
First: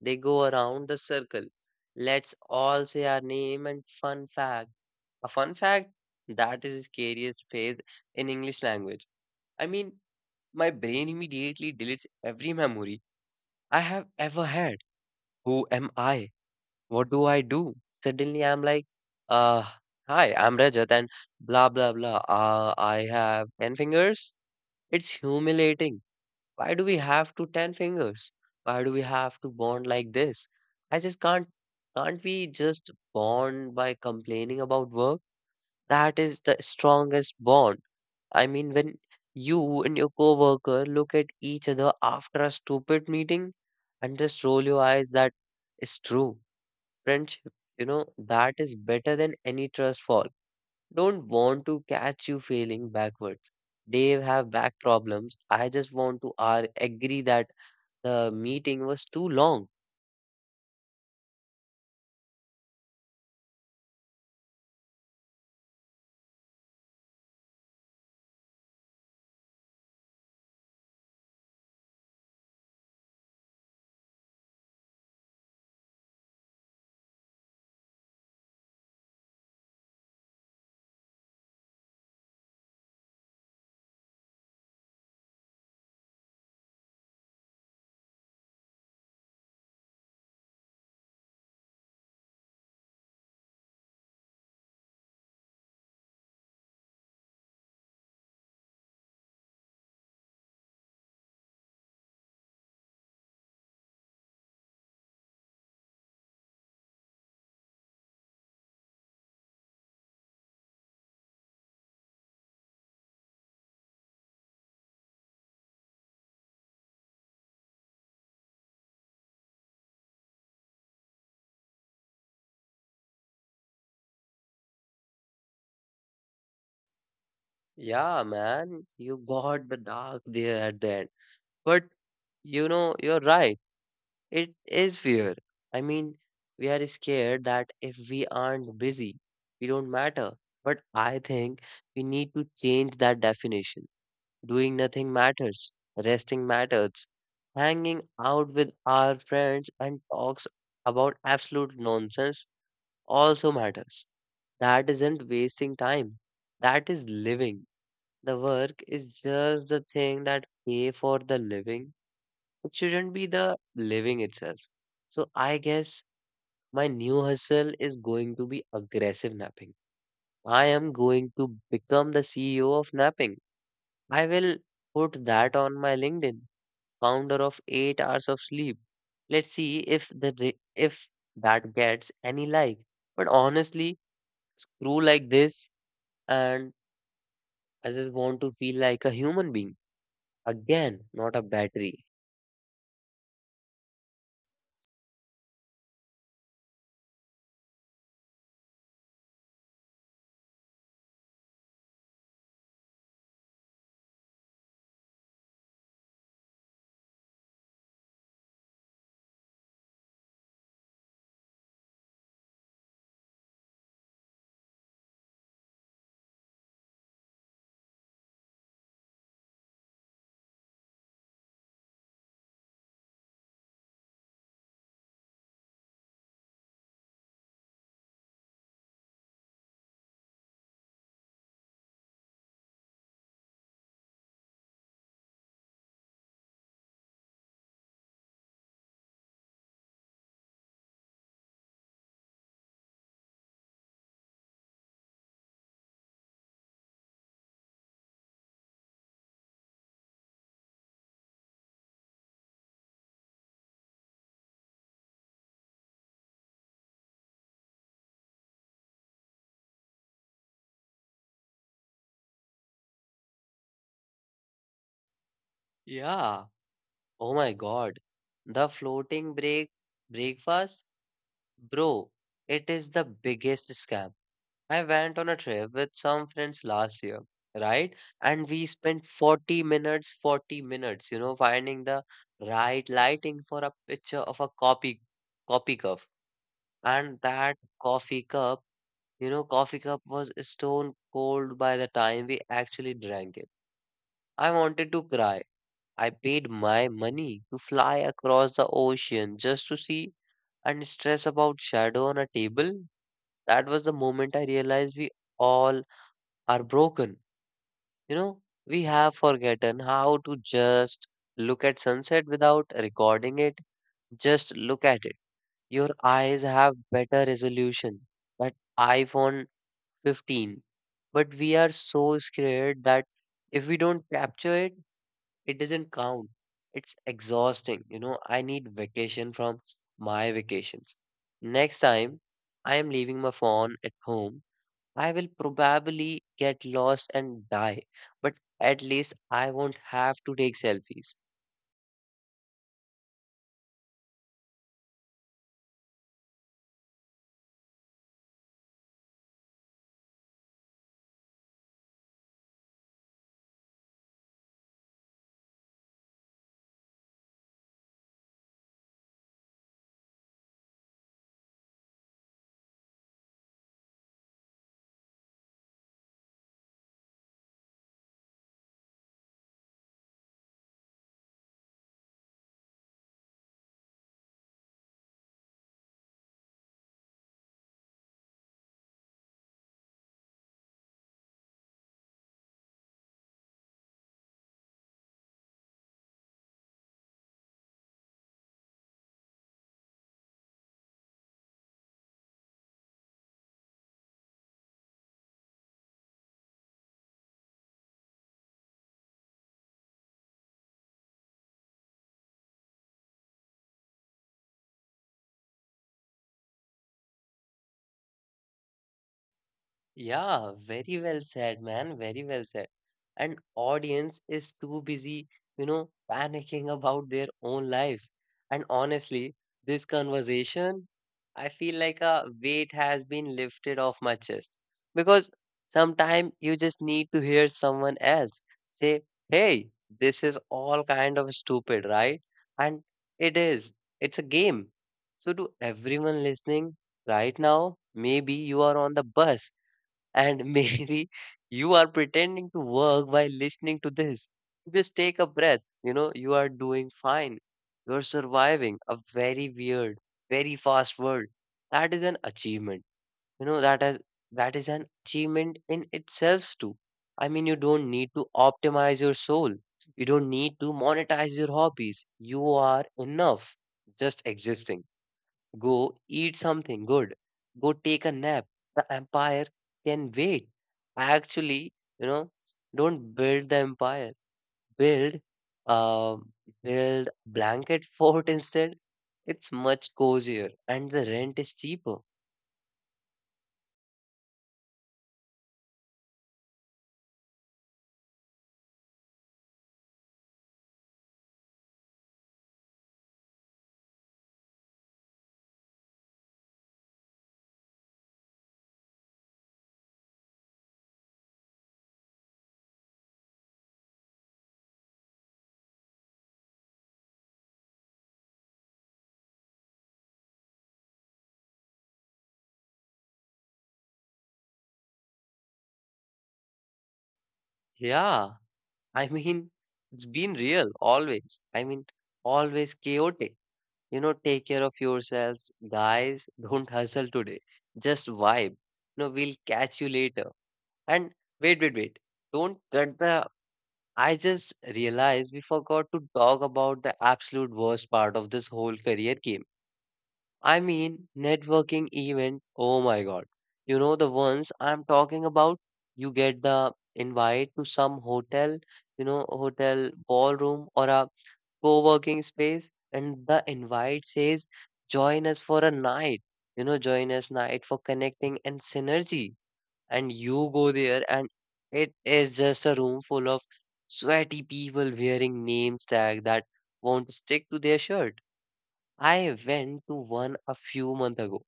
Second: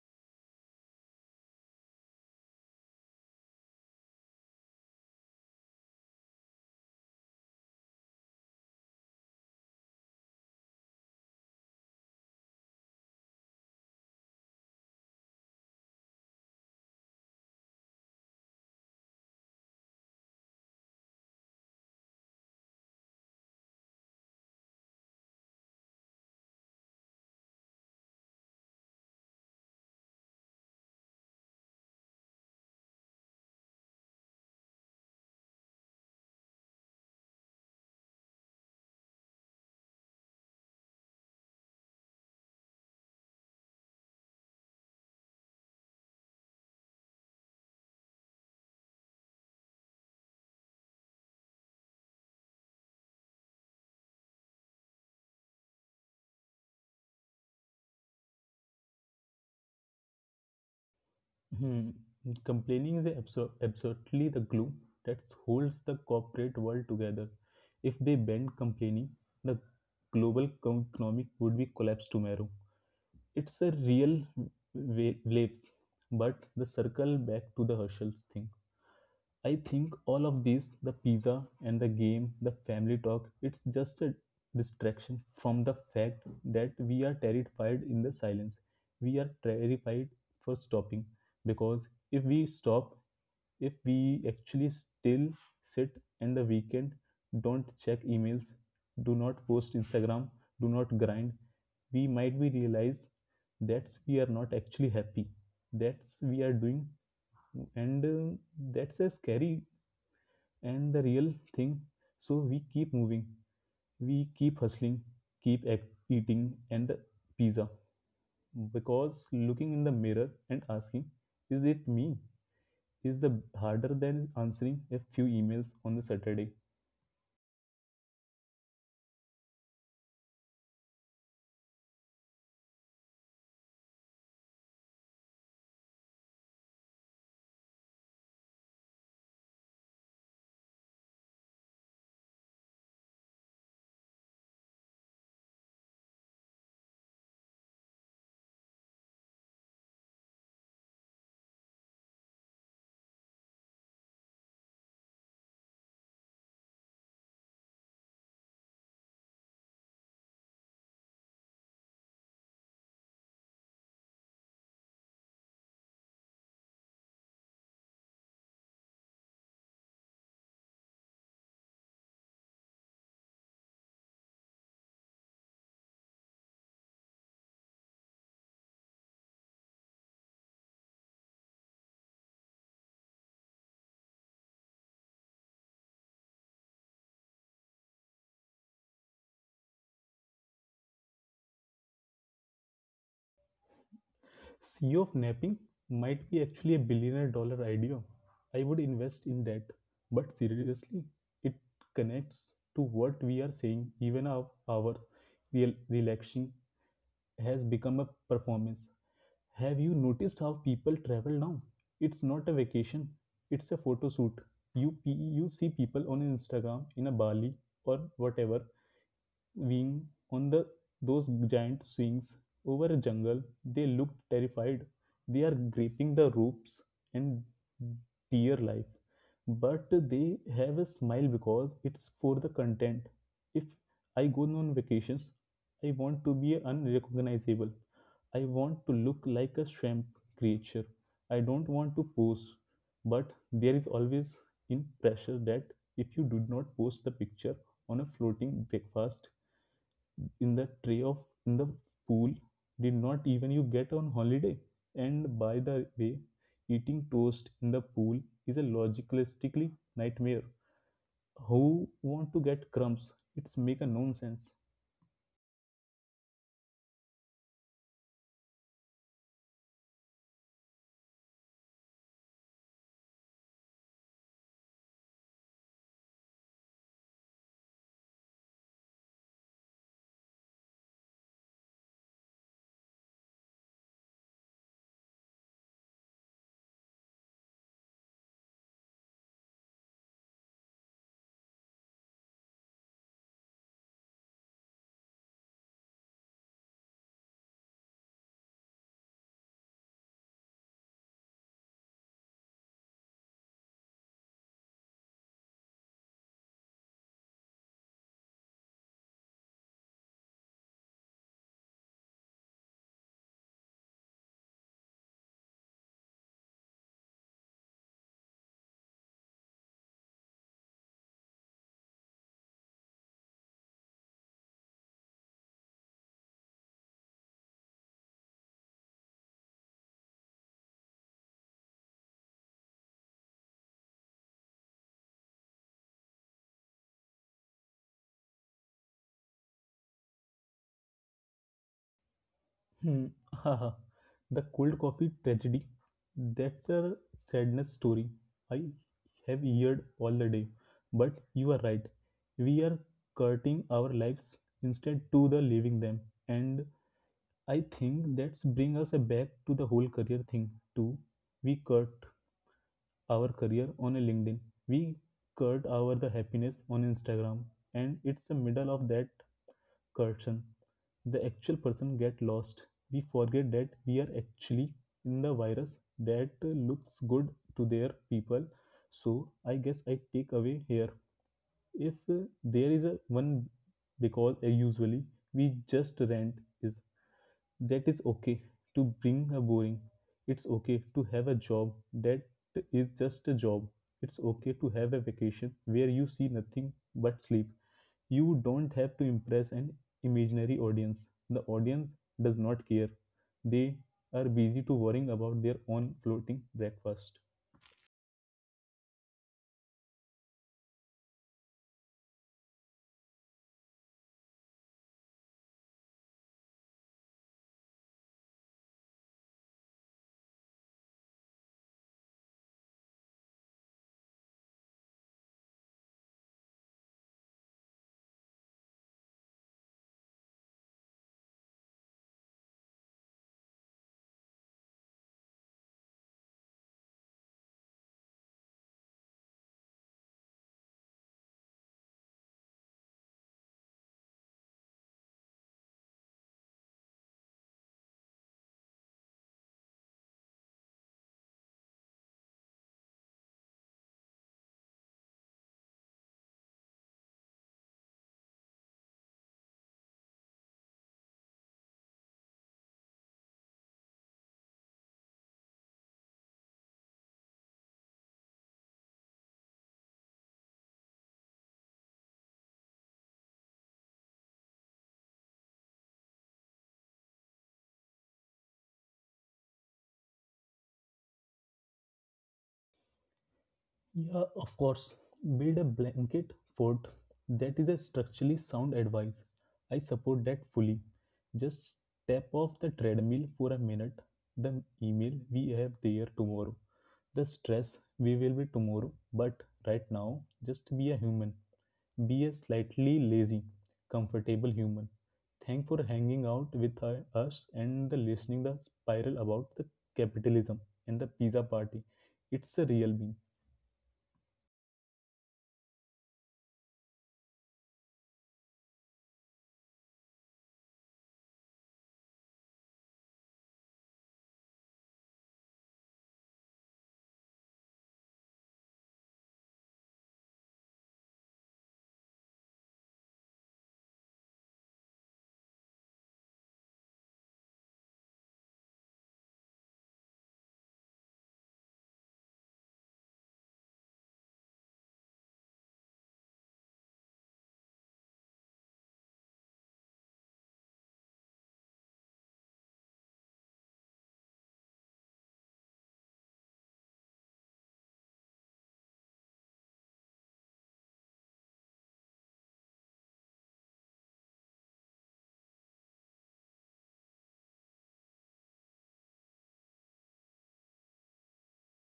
S1: They go around the circle. Let's all say our name and fun fact. A fun fact? That is the scariest phrase in English language. I mean, my brain immediately deletes every memory I have ever had. Who am I? What do I do? Suddenly I'm like, uh, hi, I'm Rajat and blah blah blah. I have 10 fingers. It's humiliating, why do we have to 10 fingers? Why do we have to bond like this? I just can't we just bond by complaining about work? That is the strongest bond. I mean, when you and your coworker look at each other after a stupid meeting and just roll your eyes, that is true. Friendship, you know, that is better than any trust fall. Don't want to catch you failing backwards. They have back problems. I just want to agree that the meeting was too long.
S2: Hmm. Complaining is absolutely the glue that holds the corporate world together. If they banned complaining, the global economic would be collapsed tomorrow. It's a real waves, but the circle back to the Herschel's thing. I think all of this, the pizza and the game, the family talk, it's just a distraction from the fact that we are terrified in the silence. We are terrified for stopping because if we stop, if we actually still sit in the weekend, don't check emails, do not post Instagram, do not grind, we might be realize that's we are not actually happy that's we are doing, and that's a scary and the real thing. So we keep moving, we keep hustling, keep eating and the pizza, because looking in the mirror and asking is it me is the harder than answering a few emails on the Saturday.
S1: Yeah, man, you got the dark there at the end. But you know, you're right. It is fear. I mean, we are scared that if we aren't busy, we don't matter. But I think we need to change that definition. Doing nothing matters, resting matters, hanging out with our friends and talks about absolute nonsense also matters. That isn't wasting time. That is living. The work is just the thing that pay for the living. It shouldn't be the living itself. So I guess my new hustle is going to be aggressive napping. I am going to become the CEO of napping. I will put that on my LinkedIn, founder of 8 hours of sleep. Let's see if the if that gets any like. But honestly, screw like this and I just want to feel like a human being again, not a battery.
S2: CEO of napping might be actually a billionaire dollar idea. I would invest in that. But seriously, it connects to what we are saying. Even our real relaxing has become a performance. Have you noticed how people travel now? It's not a vacation, it's a photo shoot. You see people on Instagram in a Bali or whatever wing on the those giant swings over a jungle. They looked terrified. They are gripping the ropes and dear life. But they have a smile because it's for the content. If I go on vacations, I want to be unrecognizable. I want to look like a swamp creature. I don't want to pose. But there is always in pressure that if you do not post the picture on a floating breakfast, in the tray of in the pool, did not even you get on holiday. And by the way, eating toast in the pool is a logistically nightmare. Who want to get crumbs? It's make a nonsense.
S1: Yeah. Oh my God. The floating breakfast, bro. It is the biggest scam. I went on a trip with some friends last year, right? And we spent 40 minutes, 40 minutes, finding the right lighting for a picture of a copy coffee cup. And that coffee cup, coffee cup was stone cold by the time we actually drank it. I wanted to cry. I paid my money to fly across the ocean just to see and stress about shadow on a table. That was the moment I realized we all are broken. You know, we have forgotten how to just look at sunset without recording it. Just look at it. Your eyes have better resolution. That iPhone 15. But we are so scared that if we don't capture it, it doesn't count. It's exhausting, you know, I need vacation from my vacations. Next time I am leaving my phone at home. I will probably get lost and die, but at least I won't have to take selfies.
S2: Hmm. The cold coffee tragedy, that's a sadness story I have heard all the day. But you are right, we are cutting our lives instead to the living them. And I think that's bring us back to the whole career thing too. We cut our career on a LinkedIn. We cut our the happiness on Instagram, and it's the middle of that curtain. The actual person get lost. We forget that we are actually in the virus that looks good to their people. So I guess I take away here. If there is a one, because usually we just rent is that is okay to bring a boring. It's okay to have a job that is just a job. It's okay to have a vacation where you see nothing but sleep. You don't have to impress an imaginary audience. The audience does not care, they are busy to worrying about their own floating breakfast.
S1: Yeah, very well said, man. Very well said. And audience is too busy, panicking about their own lives. And honestly, this conversation, I feel like a weight has been lifted off my chest. Because sometimes you just need to hear someone else say, "Hey, this is all kind of stupid, right?" And it is. It's a game. So to everyone listening right now, maybe you are on the bus and maybe you are pretending to work while listening to this. Just take a breath. You know, you are doing fine. You're surviving a very weird, very fast world. That is an achievement. You know, that is an achievement in itself too. I mean, you don't need to optimize your soul. You don't need to monetize your hobbies. You are enough just existing. Go eat something good. Go take a nap. The empire can wait. Actually, you know, don't build the empire. Build, um, build blanket fort instead. It's much cozier and the rent is cheaper.
S2: Yeah, of course. Build a blanket fort. That is a structurally sound advice. I support that fully. Just step off the treadmill for a minute. The email we have there tomorrow. The stress we will be tomorrow. But right now, just be a human. Be a slightly lazy, comfortable human. Thank for hanging out with us and the listening the spiral about the capitalism and the pizza party. It's a real bean.
S1: Yeah, I mean, it's been real always. I mean, always chaotic. You know, take care of yourselves, guys. Don't hustle today. Just vibe. No, we'll catch you later. And wait. Don't cut the. I just realized we forgot to talk about the absolute worst part of this whole career game. I mean, networking event. Oh my God. You know, the ones I'm talking about, you get the invite to some hotel, hotel ballroom or a co working space, and the invite says, join us for a night, join us night for connecting and synergy and you go there and it is just a room full of sweaty people wearing name tag that won't stick to their shirt. I went to one a few months ago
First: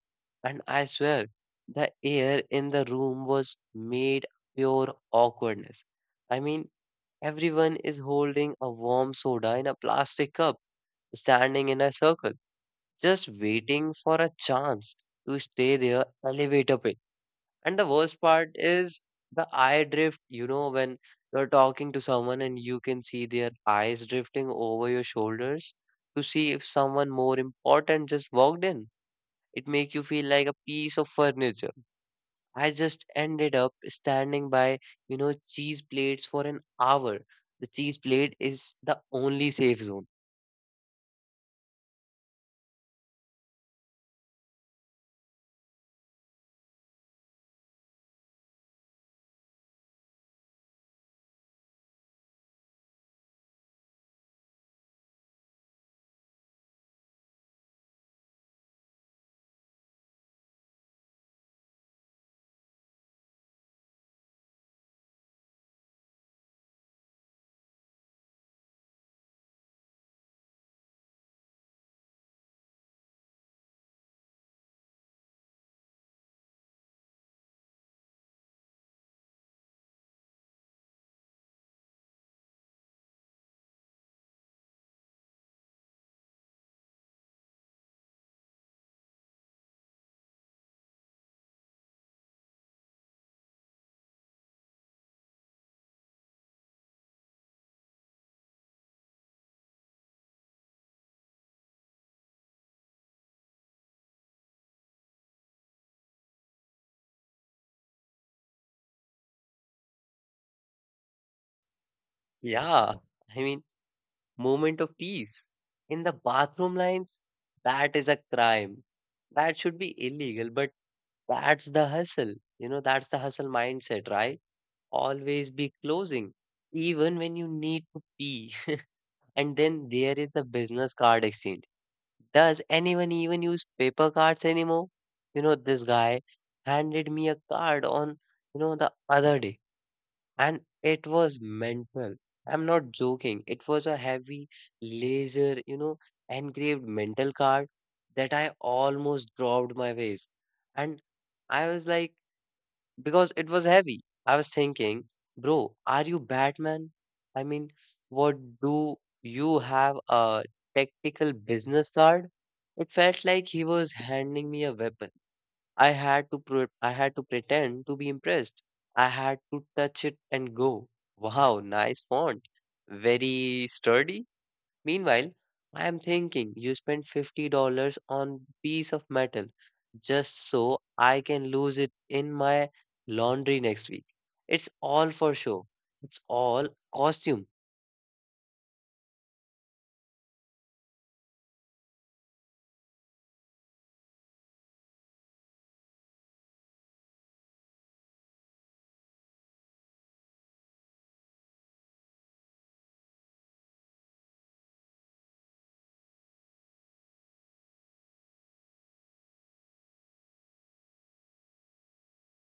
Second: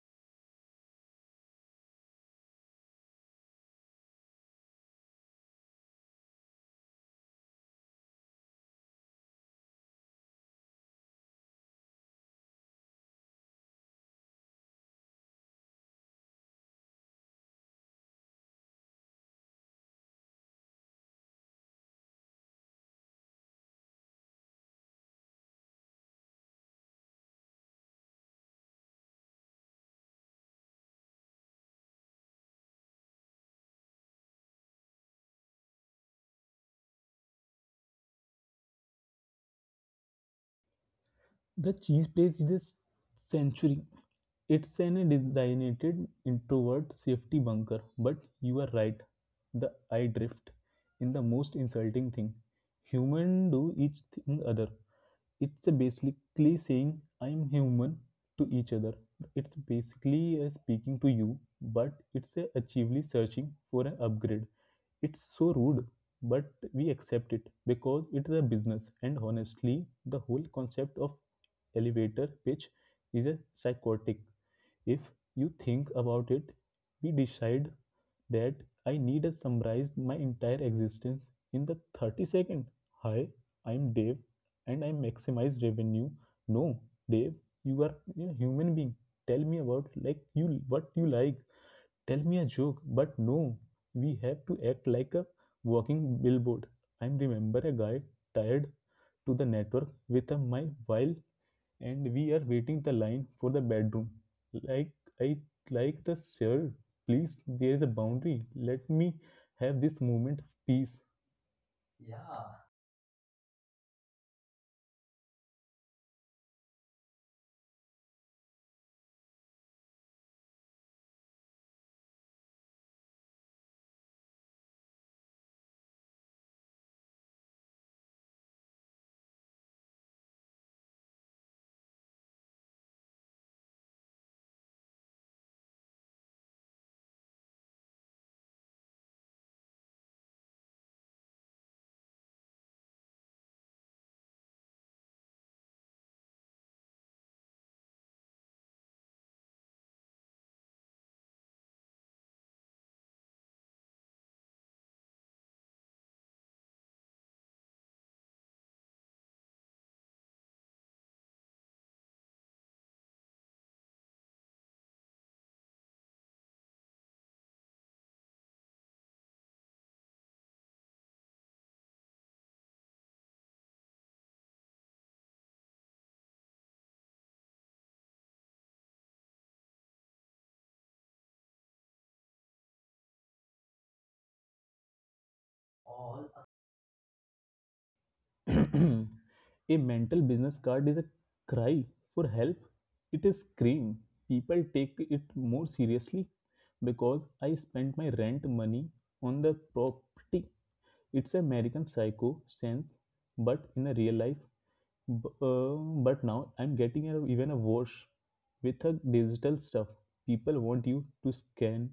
S1: and I swear the air in the room was made pure awkwardness. I mean, everyone is holding a warm soda in a plastic cup, standing in a circle, just waiting for a chance to stay their elevator pitch. And the worst part is the eye drift, when you're talking to someone and you can see their eyes drifting over your shoulders to see if someone more important just walked in. It make you feel like a piece of furniture. I just ended up standing by, cheese plates for an hour. The cheese plate is the only safe zone.
S2: The cheese plays this century. It's an designated introvert safety bunker, but you are right. The I drift in the most insulting thing. Human do each thing other. It's a basically saying I'm human to each other. It's basically a speaking to you, but it's a actively searching for an upgrade. It's so rude, but we accept it because it is a business. And honestly, the whole concept of elevator pitch is a psychotic. If you think about it, we decide that I need to summarize my entire existence in the 30 second. Hi, I'm Dave and I maximize revenue. No, Dave, you are a human being. Tell me about like you what you like. Tell me a joke, but no, we have to act like a walking billboard. I remember a guy tied to the network with a my while, and we are waiting the line for the bedroom. Like I like the sir, please there is a boundary. Let me have this moment of peace.
S1: Yeah, I mean, moment of peace. In the bathroom lines, that is a crime that should be illegal but that's the hustle. You know, that's the hustle mindset, right? Always be closing, even when you need to pee. And then there is the business card exchange. Does anyone even use paper cards anymore? You know, this guy handed me a card on the other day, and it was mental. I'm not joking. It was a heavy laser, engraved mental card that I almost dropped my waist, and I was like, because it was heavy. I was thinking, bro, are you Batman? I mean, what do you have a tactical business card? It felt like he was handing me a weapon. I had to pretend to be impressed. I had to touch it and go, wow, nice font, very sturdy. Meanwhile, I am thinking you spent $50 on piece of metal just so I can lose it in my laundry next week. It's all for show. It's all costume.
S2: A mental business card is a cry for help. It is scream. People take it more seriously because I spent my rent money on the property. It's American psycho sense, but in a real life. B- uh, but now I'm getting a, even a worse with a digital stuff. People want you to scan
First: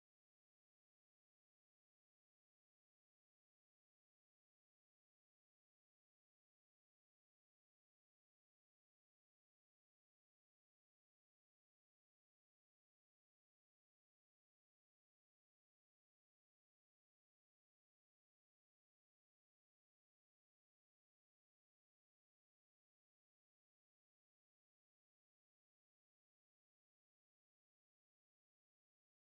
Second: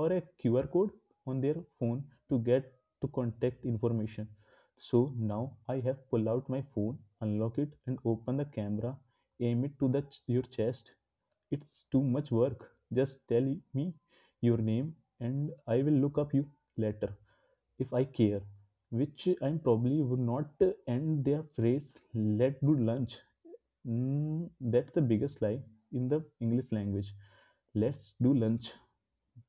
S2: or a QR code on their phone to get to contact information. So now I have pulled out my phone, unlock it, and open the camera. Aim it to the your chest. It's too much work. Just tell me your name, and I will look up you later if I care. Which I probably would not end their phrase. Let us do lunch. Mm, that's the biggest lie in the English language. Let's do lunch.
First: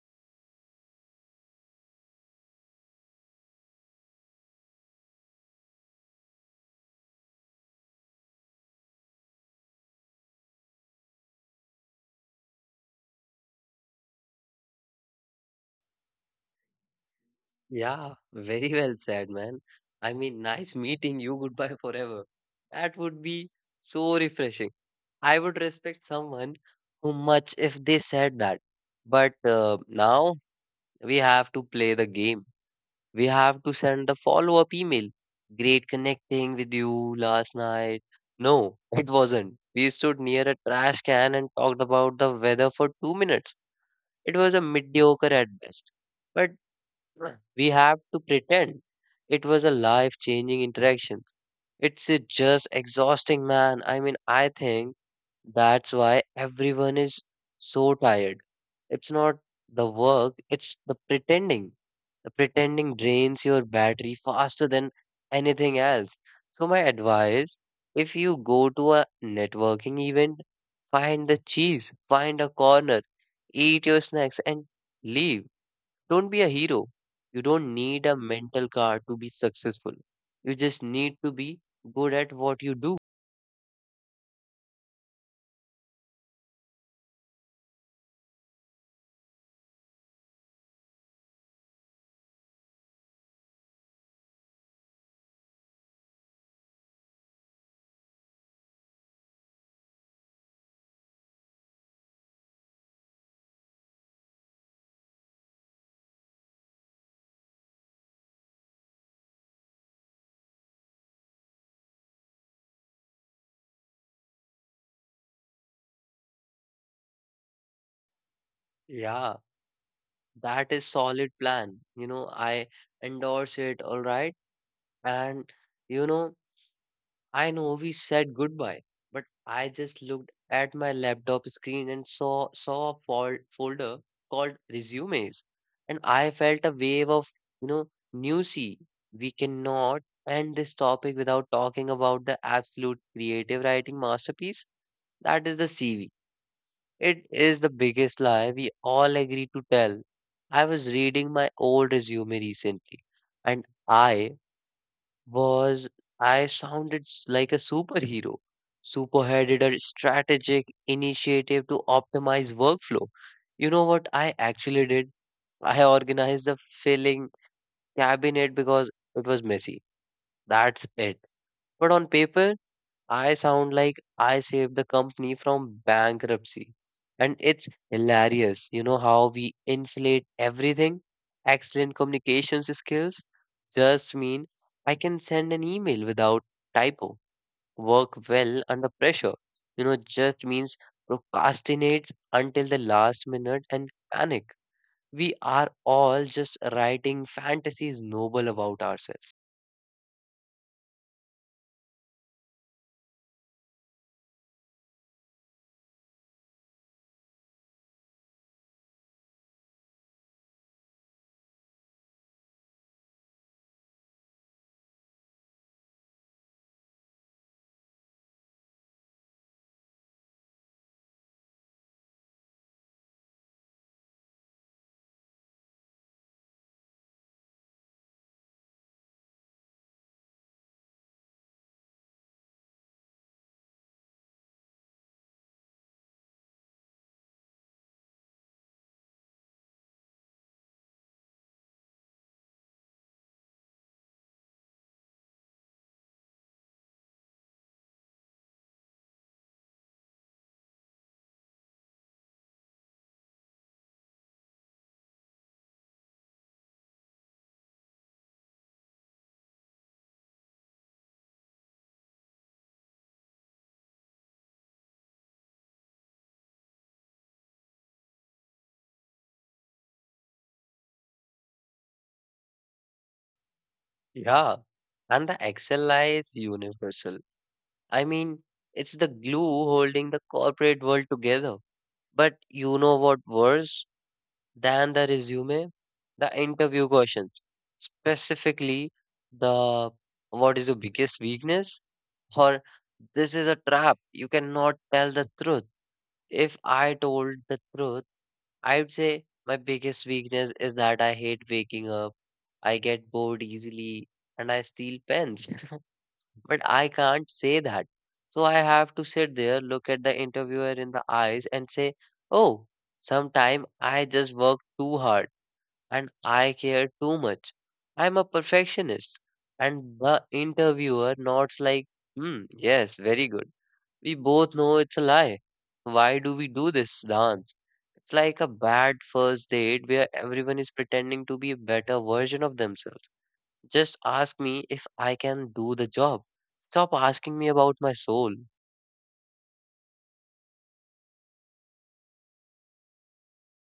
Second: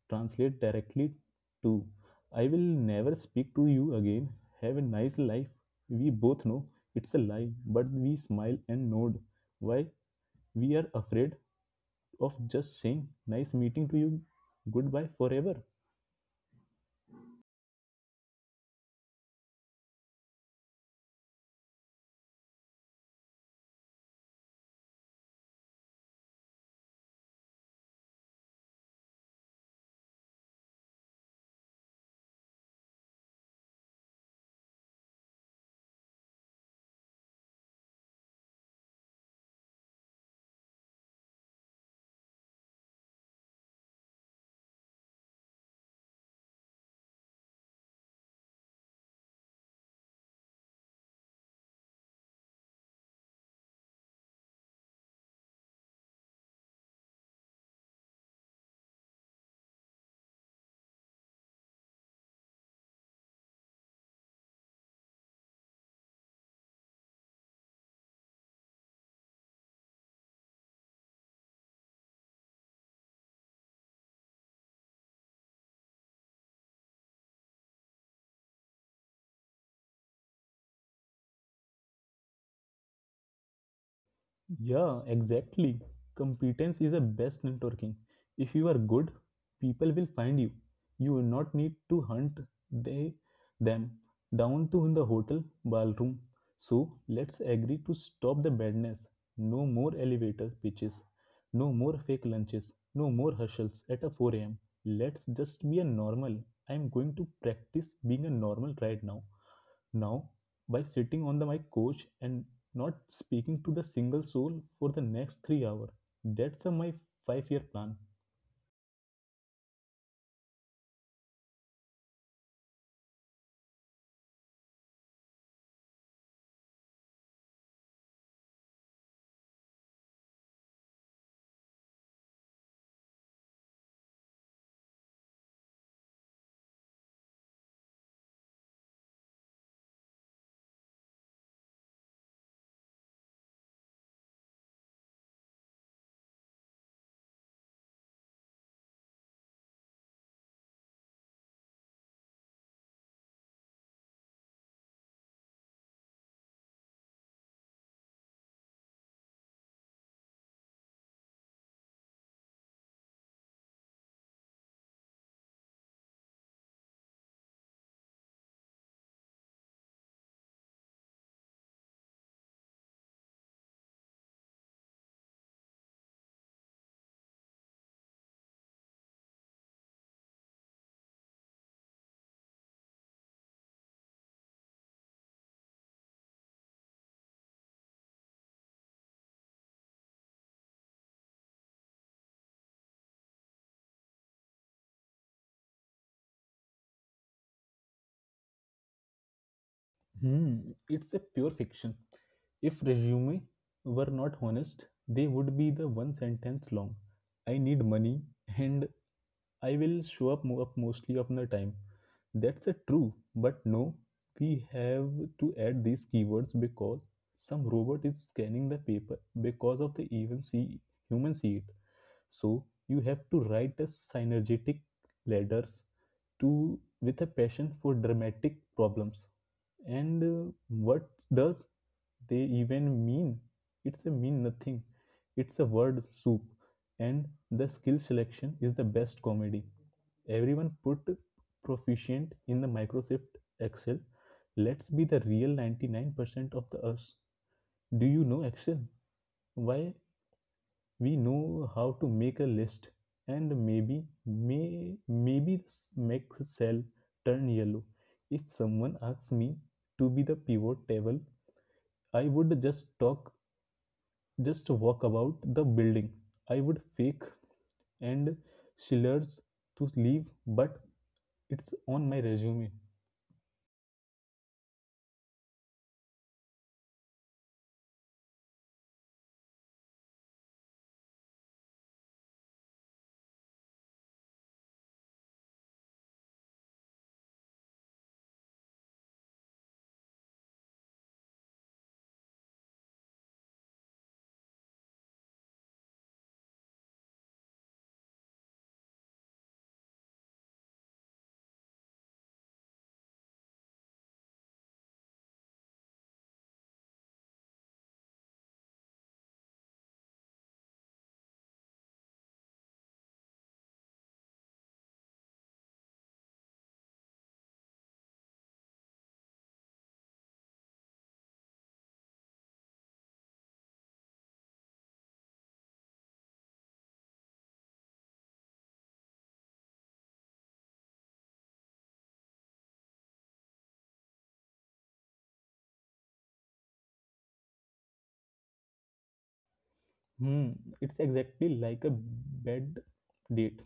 S2: Translate directly to I will never speak to you again. Have a nice life. We both know it's a lie, but we smile and nod. Why? We are afraid of just saying nice meeting to you. Goodbye forever.
S1: Yeah, very well said, man. I mean, nice meeting you. Goodbye forever. That would be so refreshing. I would respect someone so much if they said that. But now we have to play the game. We have to send the follow up email. Great connecting with you last night. No, it wasn't. We stood near a trash can and talked about the weather for 2 minutes. It was a mediocre at best. But we have to pretend it was a life changing interaction. It's just exhausting, man. I mean, I think that's why everyone is so tired. It's not the work, it's the pretending. The pretending drains your battery faster than anything else. So, my advice if you go to a networking event, find the cheese, find a corner, eat your snacks, and leave. Don't be a hero. You don't need a mental card to be successful. You just need to be good at what you do.
S2: Yeah, exactly. Competence is the best networking. If you are good, people will find you. You will not need to hunt they them down to in the hotel ballroom. So let's agree to stop the badness. No more elevator pitches. No more fake lunches. No more hustles at a 4 a.m. Let's just be a normal. I'm going to practice being a normal right now. Now by sitting on my couch and not speaking to the single soul for the next 3 hours. That's my 5 year plan.
S1: Yeah. That is solid plan. You know, I endorse it, all right. And you know, I know we said goodbye, but I just looked at my laptop screen and saw a folder called resumes, and I felt a wave of, you know, newsy. We cannot end this topic without talking about the absolute creative writing masterpiece that is the CV. It is the biggest lie we all agree to tell. I was reading my old resume recently, and was, I sounded like a superhero. Superheaded a strategic initiative to optimize workflow. You know what I actually did? I organized the filling cabinet because it was messy. That's it. But on paper, I sound like I saved the company from bankruptcy. And it's hilarious, how we inflate everything. Excellent communications skills just mean I can send an email without typo, work well under pressure. Just means procrastinates until the last minute and panic. We are all just writing fantasies noble about ourselves.
S2: Hmm, it's a pure fiction. If resume were not honest, they would be the one sentence long. I need money and I will show up, up mostly of the time. That's a true, but no, we have to add these keywords because some robot is scanning the paper because of the even see human see it. So you have to write a synergetic ladders to with a passion for dramatic problems. And what does they even mean? It's a mean nothing. It's a word soup. And the skill selection is the best comedy. Everyone put proficient in the Microsoft Excel. Let's be the real 99% of the us. Do you know Excel? Why we know how to make a list and maybe make the cell turn yellow. If someone asks me to be the pivot table, I would just walk about the building. I would fake and schillers to leave, but it's on my resume.
S1: Yeah. And the Excel lie is universal. I mean, it's the glue holding the corporate world together. But you know what worse than the resume? The interview questions. Specifically, the what is your biggest weakness? Or this is a trap. You cannot tell the truth. If I told the truth, I'd say my biggest weakness is that I hate waking up. I get bored easily and I steal pens. But I can't say that. So I have to sit there, look at the interviewer in the eyes, and say, oh, sometime I just work too hard and I care too much. I'm a perfectionist. And the interviewer nods like, hmm, yes, very good. We both know it's a lie. Why do we do this dance? It's like a bad first date where everyone is pretending to be a better version of themselves. Just ask me if I can do the job. Stop asking me about my soul.
S2: Hmm, it's exactly like a bad date.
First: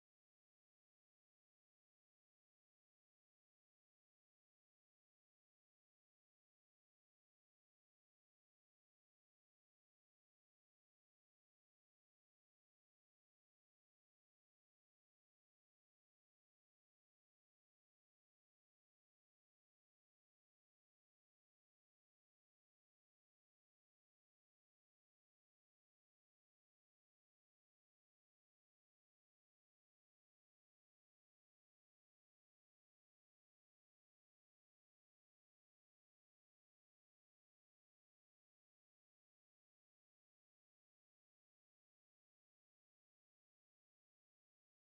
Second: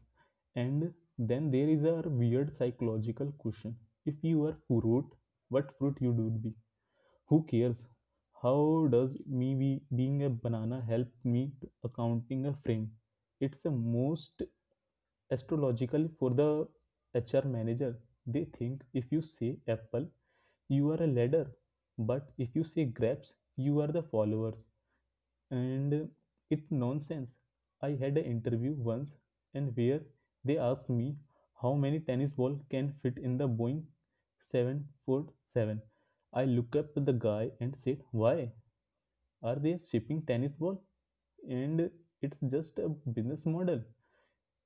S2: And then there is a weird psychological question: if you were fruit, what fruit you would be? Who cares? How does being a banana help me to accounting a frame? It's a most astrological for the HR manager. They think if you say apple, you are a leader, but if you say grapes, you are the followers. And it's nonsense. I had an interview once and where they asked me how many tennis balls can fit in the Boeing 747. I look up at the guy and said, "Why are they shipping tennis ball? And it's just a business model."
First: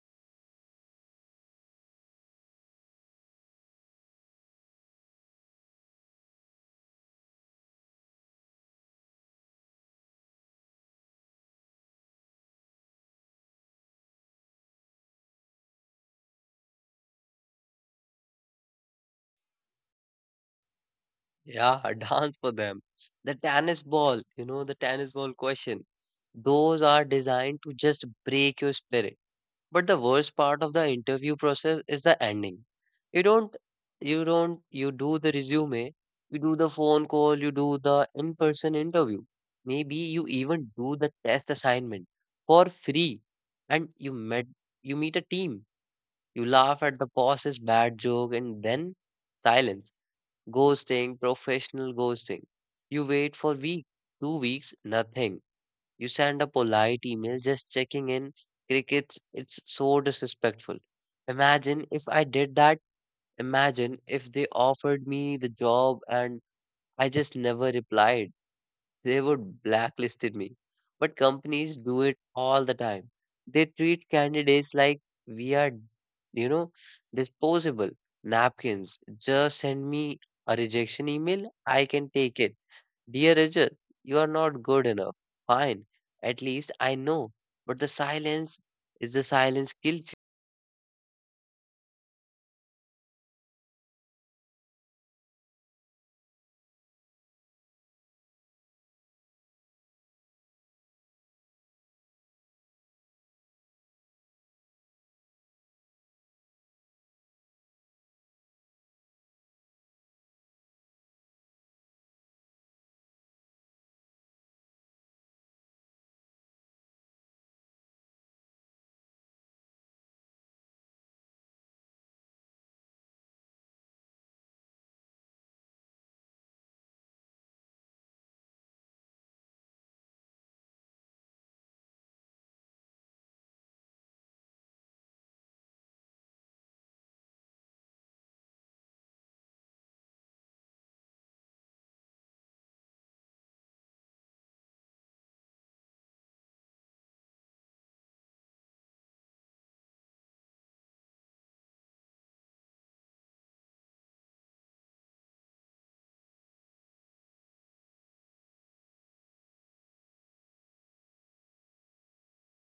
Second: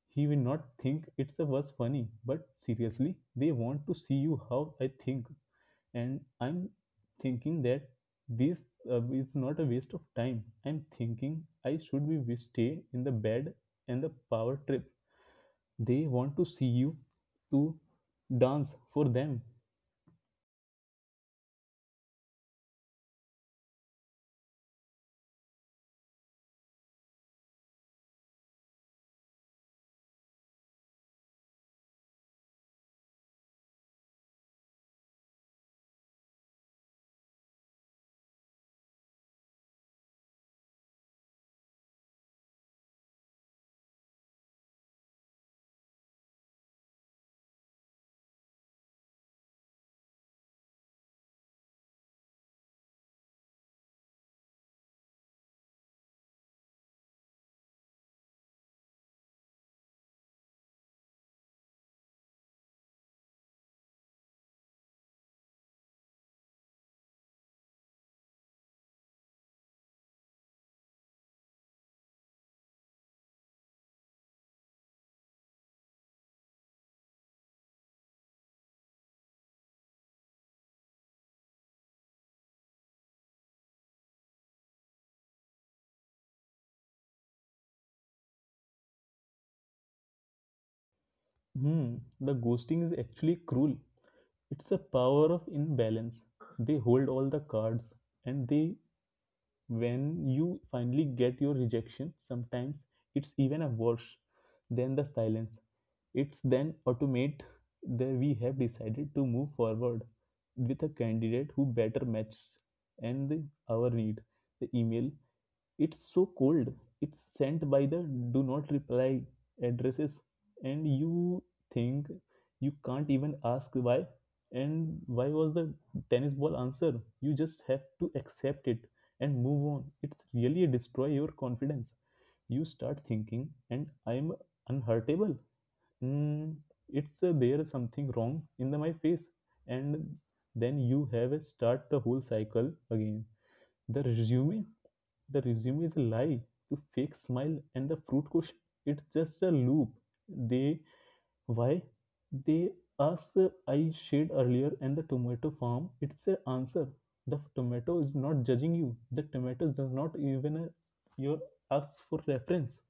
S2: He will not think it's a was funny, but seriously, they want to see you how I think. And I'm thinking that this is not a waste of time. I'm thinking I should be stay in the bed. And the power trip, they want to see you to dance for them.
S1: Yeah, dance for them. The tennis ball, the tennis ball question. Those are designed to just break your spirit. But the worst part of the interview process is the ending. You don't, you don't, you do the resume, you do the phone call, you do the in person interview. Maybe you even do the test assignment for free and you meet a team. You laugh at the boss's bad joke and then silence. Ghosting, professional ghosting. You wait for week, 2 weeks, nothing. You send a polite email just checking in. Crickets, it's so disrespectful. Imagine if I did that. Imagine if they offered me the job and I just never replied they would blacklisted me. But companies do it all the time. They treat candidates like we are, you know, disposable napkins. Just send me a rejection email. I can take it. Dear Rajat, you are not good enough. Fine. At least I know. But the silence kills
S2: Hmm, the ghosting is actually cruel. It's a power of imbalance. They hold all the cards. And they when you finally get your rejection sometimes, it's even a worse than the silence. It's then automate that we have decided to move forward with a candidate who better matches and our need. The email, it's so cold. It's sent by the do not reply addresses. And you think you can't even ask why, and why was the tennis ball answer. You just have to accept it and move on. It's really destroy your confidence. You start thinking and I'm unhurtable. Mm, it's there is something wrong in my face. And then you have a start the whole cycle again. The resume, the resume is a lie. The fake smile and the fruit cushion, it's just a loop. They why they asked the I shade earlier, and the tomato farm, it's a answer. The tomato is not judging you. The tomato does not even your ask for reference.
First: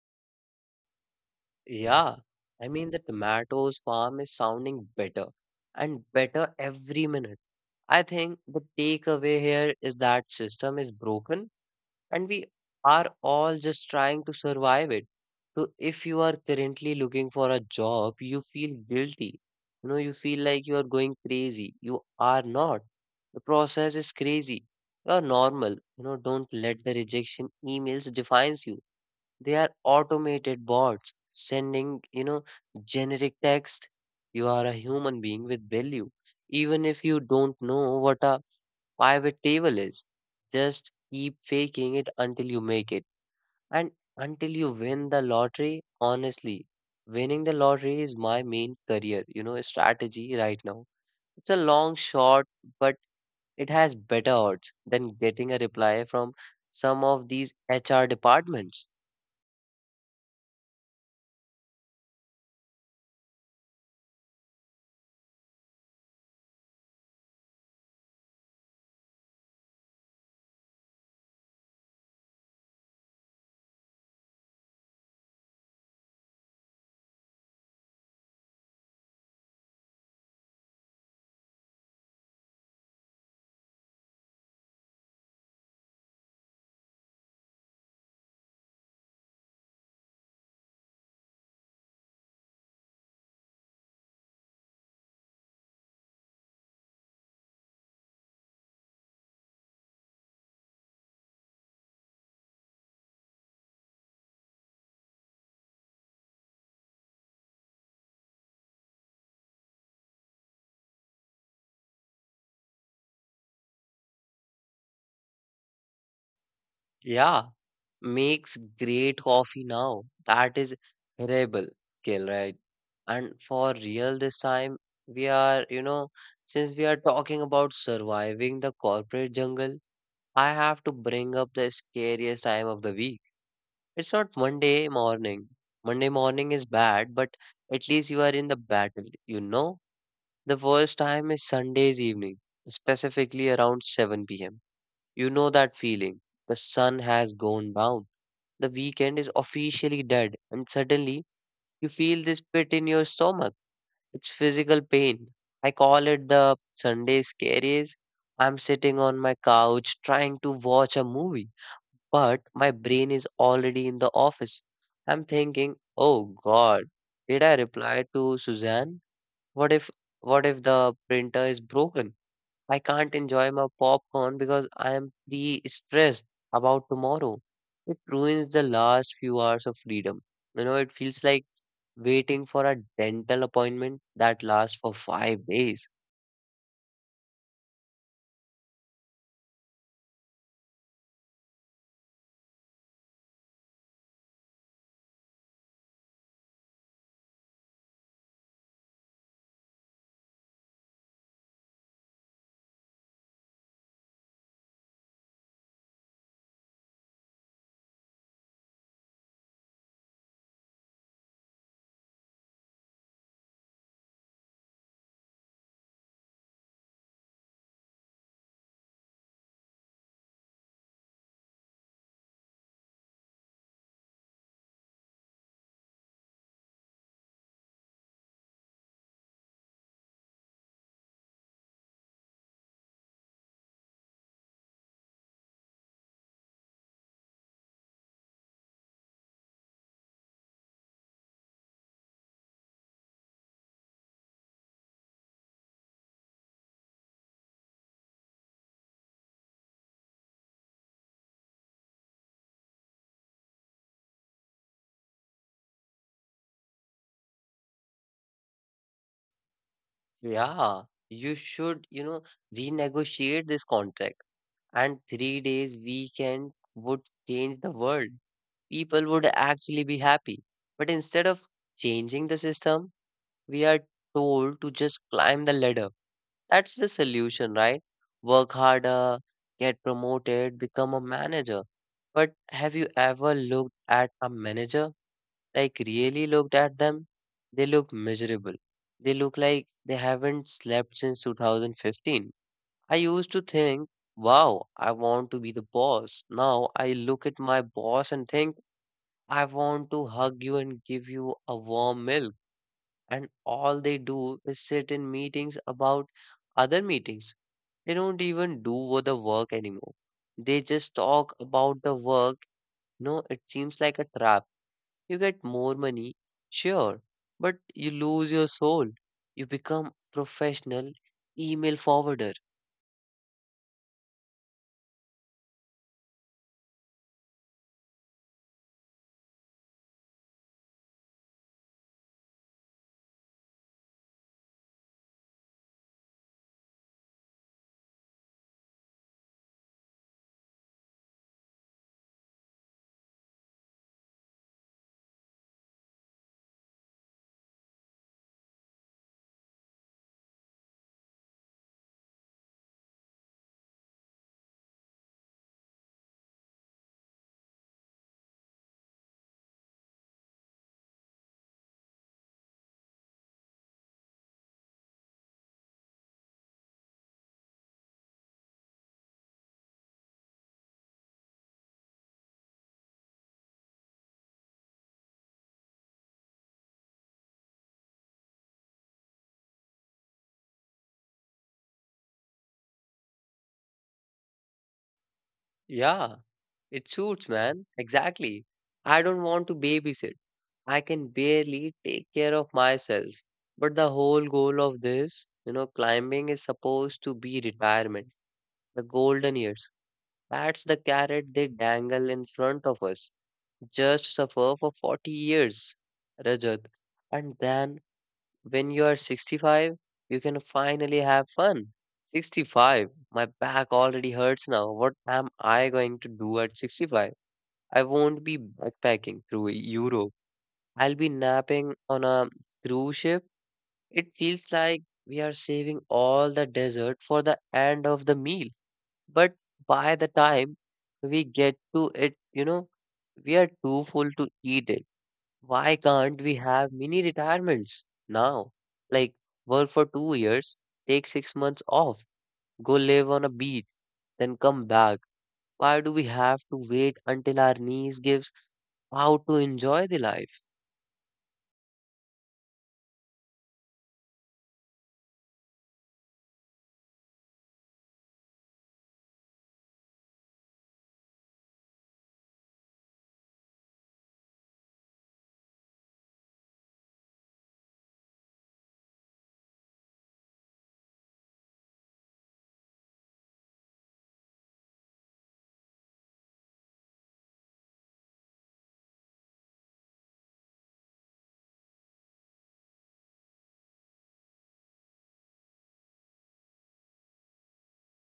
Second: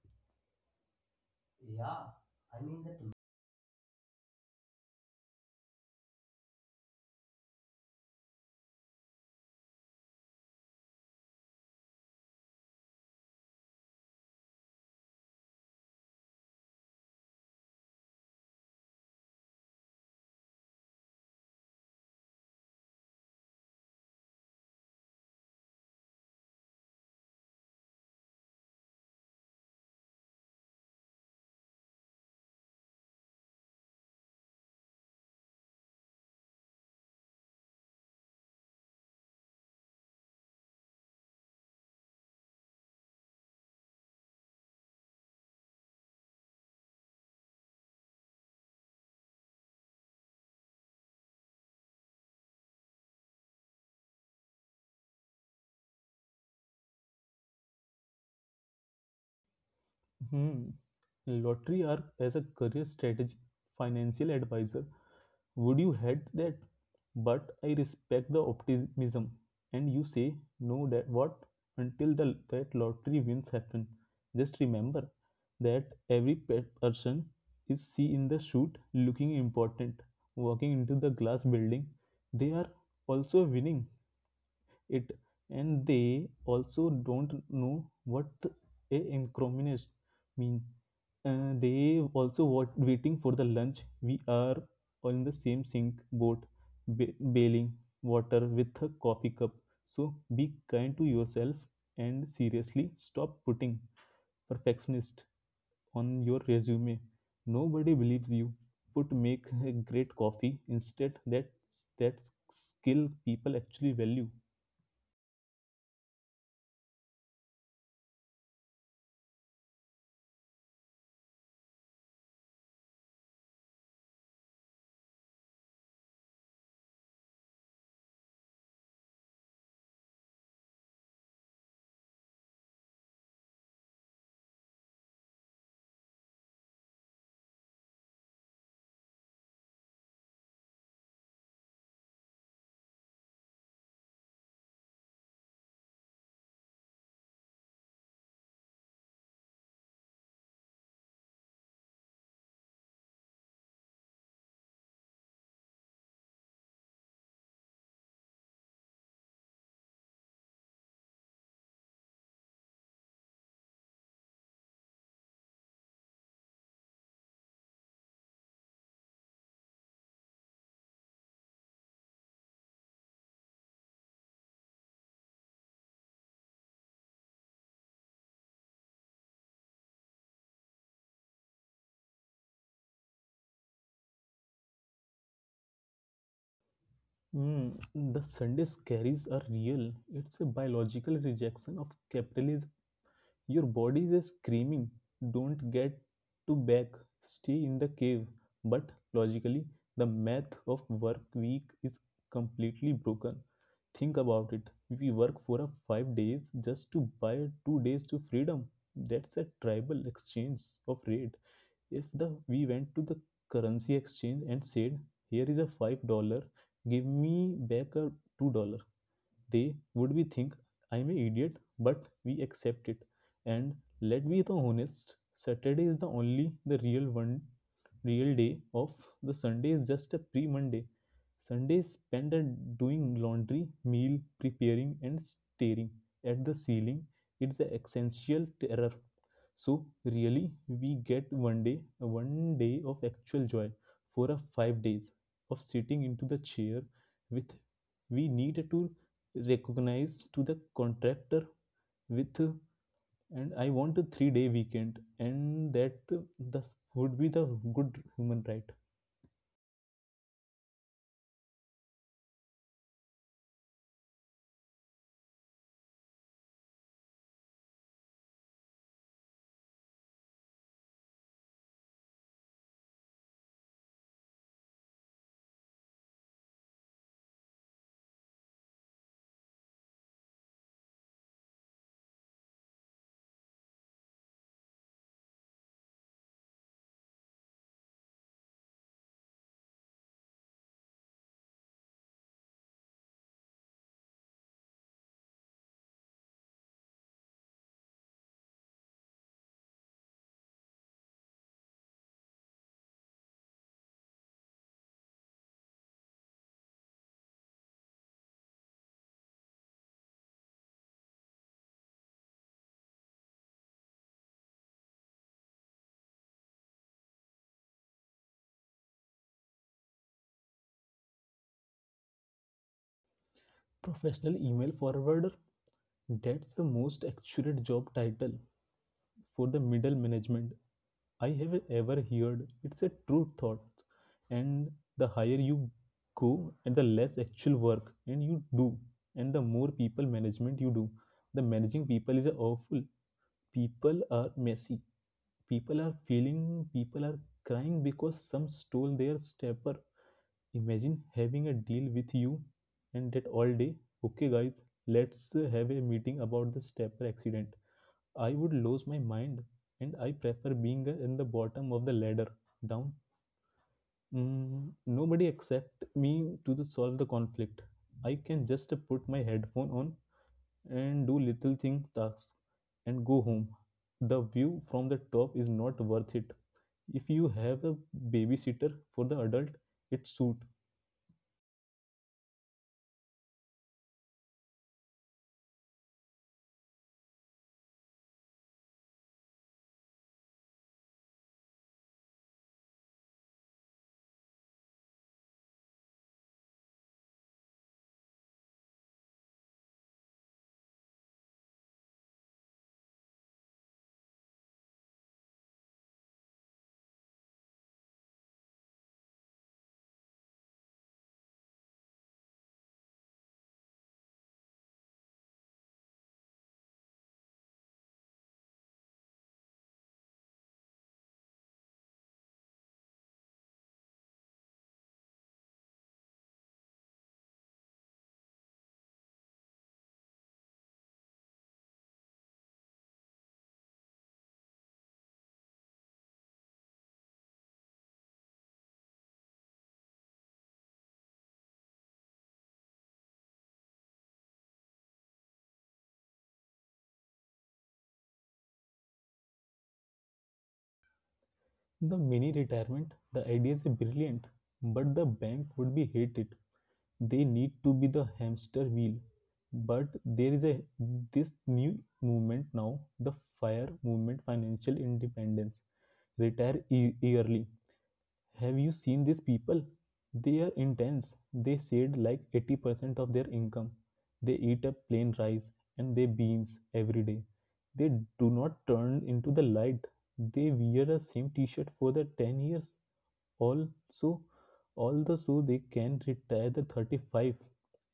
S1: you. Yeah. The tomatoes farm is sounding better and better every minute. I think the takeaway here is that system is broken and we are all just trying to survive it. So if you are currently looking for a job, you feel guilty. You feel like you are going crazy. You are not. The process is crazy. You are normal. Don't let the rejection emails defines you. They are automated bots sending, generic text. You are a human being with value even if you don't know what a pivot table is, just keep faking it until you make it and until you win the lottery. Honestly, winning the lottery is my main career, strategy right now. It's a long shot, but it has better odds than getting a reply from some of these HR departments.
S2: Hmm. Lottery arc as a career strategy, financial advisor. Would you had that? But I respect the optimism. And you say, no, that what? Until the, that lottery wins happen. Just remember that every person is see in the shoot looking important, walking into the glass building. They are also winning it. And they also don't know what a incrimination mean they also were waiting for the lunch. We are on the same sink boat, bailing water with a coffee cup. So be kind to yourself and seriously stop putting perfectionist on your resume. Nobody believes you. Put make a great coffee instead. That skill people actually value.
S1: Yeah. Makes great coffee now. That is rebel kill, right? And for real this time, we are, you know, since we are talking about surviving the corporate jungle, I have to bring up the scariest time of the week. It's not Monday morning. Monday morning is bad, but at least you are in the battle, you know? The worst time is Sunday's evening, specifically around 7 pm. You know that feeling. The sun has gone down, the weekend is officially dead, and suddenly you feel this pit in your stomach. It's physical pain. I call it the Sunday scaries. I'm sitting on my couch trying to watch a movie, but my brain is already in the office. I'm thinking, oh God, did I reply to Suzanne? What if what if the printer is broken? I can't enjoy my popcorn because I am pre stressed about tomorrow. It ruins the last few hours of freedom. It feels like waiting for a dental appointment that lasts for 5 days.
S2: Mm, the Sunday scaries are real. It's a biological rejection of capitalism. Your body is screaming, don't get to back, stay in the cave. But logically, the math of work week is completely broken. Think about it. We work for a 5 days just to buy 2 days to freedom. That's a tribal exchange of rate. If the we went to the currency exchange and said, "Here is a $5, give me back a $2." They would be think I'm an idiot, but we accept it. And let be the honest, Saturday is the only the real one real day of. The Sunday is just a pre-Monday. Sunday is spent at doing laundry, meal preparing, and staring at the ceiling. It's the essential terror. So really, we get one day of actual joy for a 5 days of sitting into the chair with we need to recognized to the contractor with and I want a 3 day weekend and that this would be the good human right.
S1: Yeah, you should, renegotiate this contract. And 3 days weekend would change the world. People would actually be happy. But instead of changing the system, we are told to just climb the ladder. That's the solution, right? Work harder, get promoted, become a manager. But have you ever looked at a manager? Like, really looked at them? They look miserable. They look like they haven't slept since 2015. I used to think, wow, I want to be the boss. Now I look at my boss and think, I want to hug you and give you a warm milk. And all they do is sit in meetings about other meetings. They don't even the work anymore. They just talk about the work. No, it seems like a trap. You get more money, sure, but you lose your soul. You become professional email forwarder.
S2: Professional email forwarder, that's the most accurate job title for the middle management I have ever heard. It's a true thought. And the higher you go and the less actual work and you do and the more people management you do, the managing people is awful. People are messy. People are feeling. People are crying because some stole their stepper. Imagine having a deal with you and that all day. Okay guys, let's have a meeting about the stepper accident. I would lose my mind. And I prefer being in the bottom of the ladder down. Mm, nobody except me to the solve the conflict. I can just put my headphone on and do little thing tasks and go home. The view from the top is not worth it. If you have a babysitter for the adult, it suit.
S1: Yeah, it suits, man. Exactly. I don't want to babysit. I can barely take care of myself. But the whole goal of this, climbing is supposed to be retirement, the golden years. That's the carrot they dangle in front of us. Just suffer for 40 years, Rajat. And then when you are 65, you can finally have fun. 65, my back already hurts now. What am I going to do at 65? I won't be backpacking through Europe. I'll be napping on a cruise ship. It feels like we are saving all the dessert for the end of the meal. But by the time we get to it, we are too full to eat it. Why can't we have mini retirements now? Like work for 2 years, take 6 months off, go live on a beach, then come back. Why do we have to wait until our knees gives out to enjoy the life?
S2: The mini retirement, the idea is brilliant, but the bank would be hated. They need to be the hamster wheel. But there is a this new movement now, the FIRE movement, financial independence. Early. Have you seen these people? They are intense. They saved like 80% of their income. They eat up plain rice and they beans every day. They do not turn into the light. They wear the same t-shirt for the 10 years. Also, all the so they can retire the 35,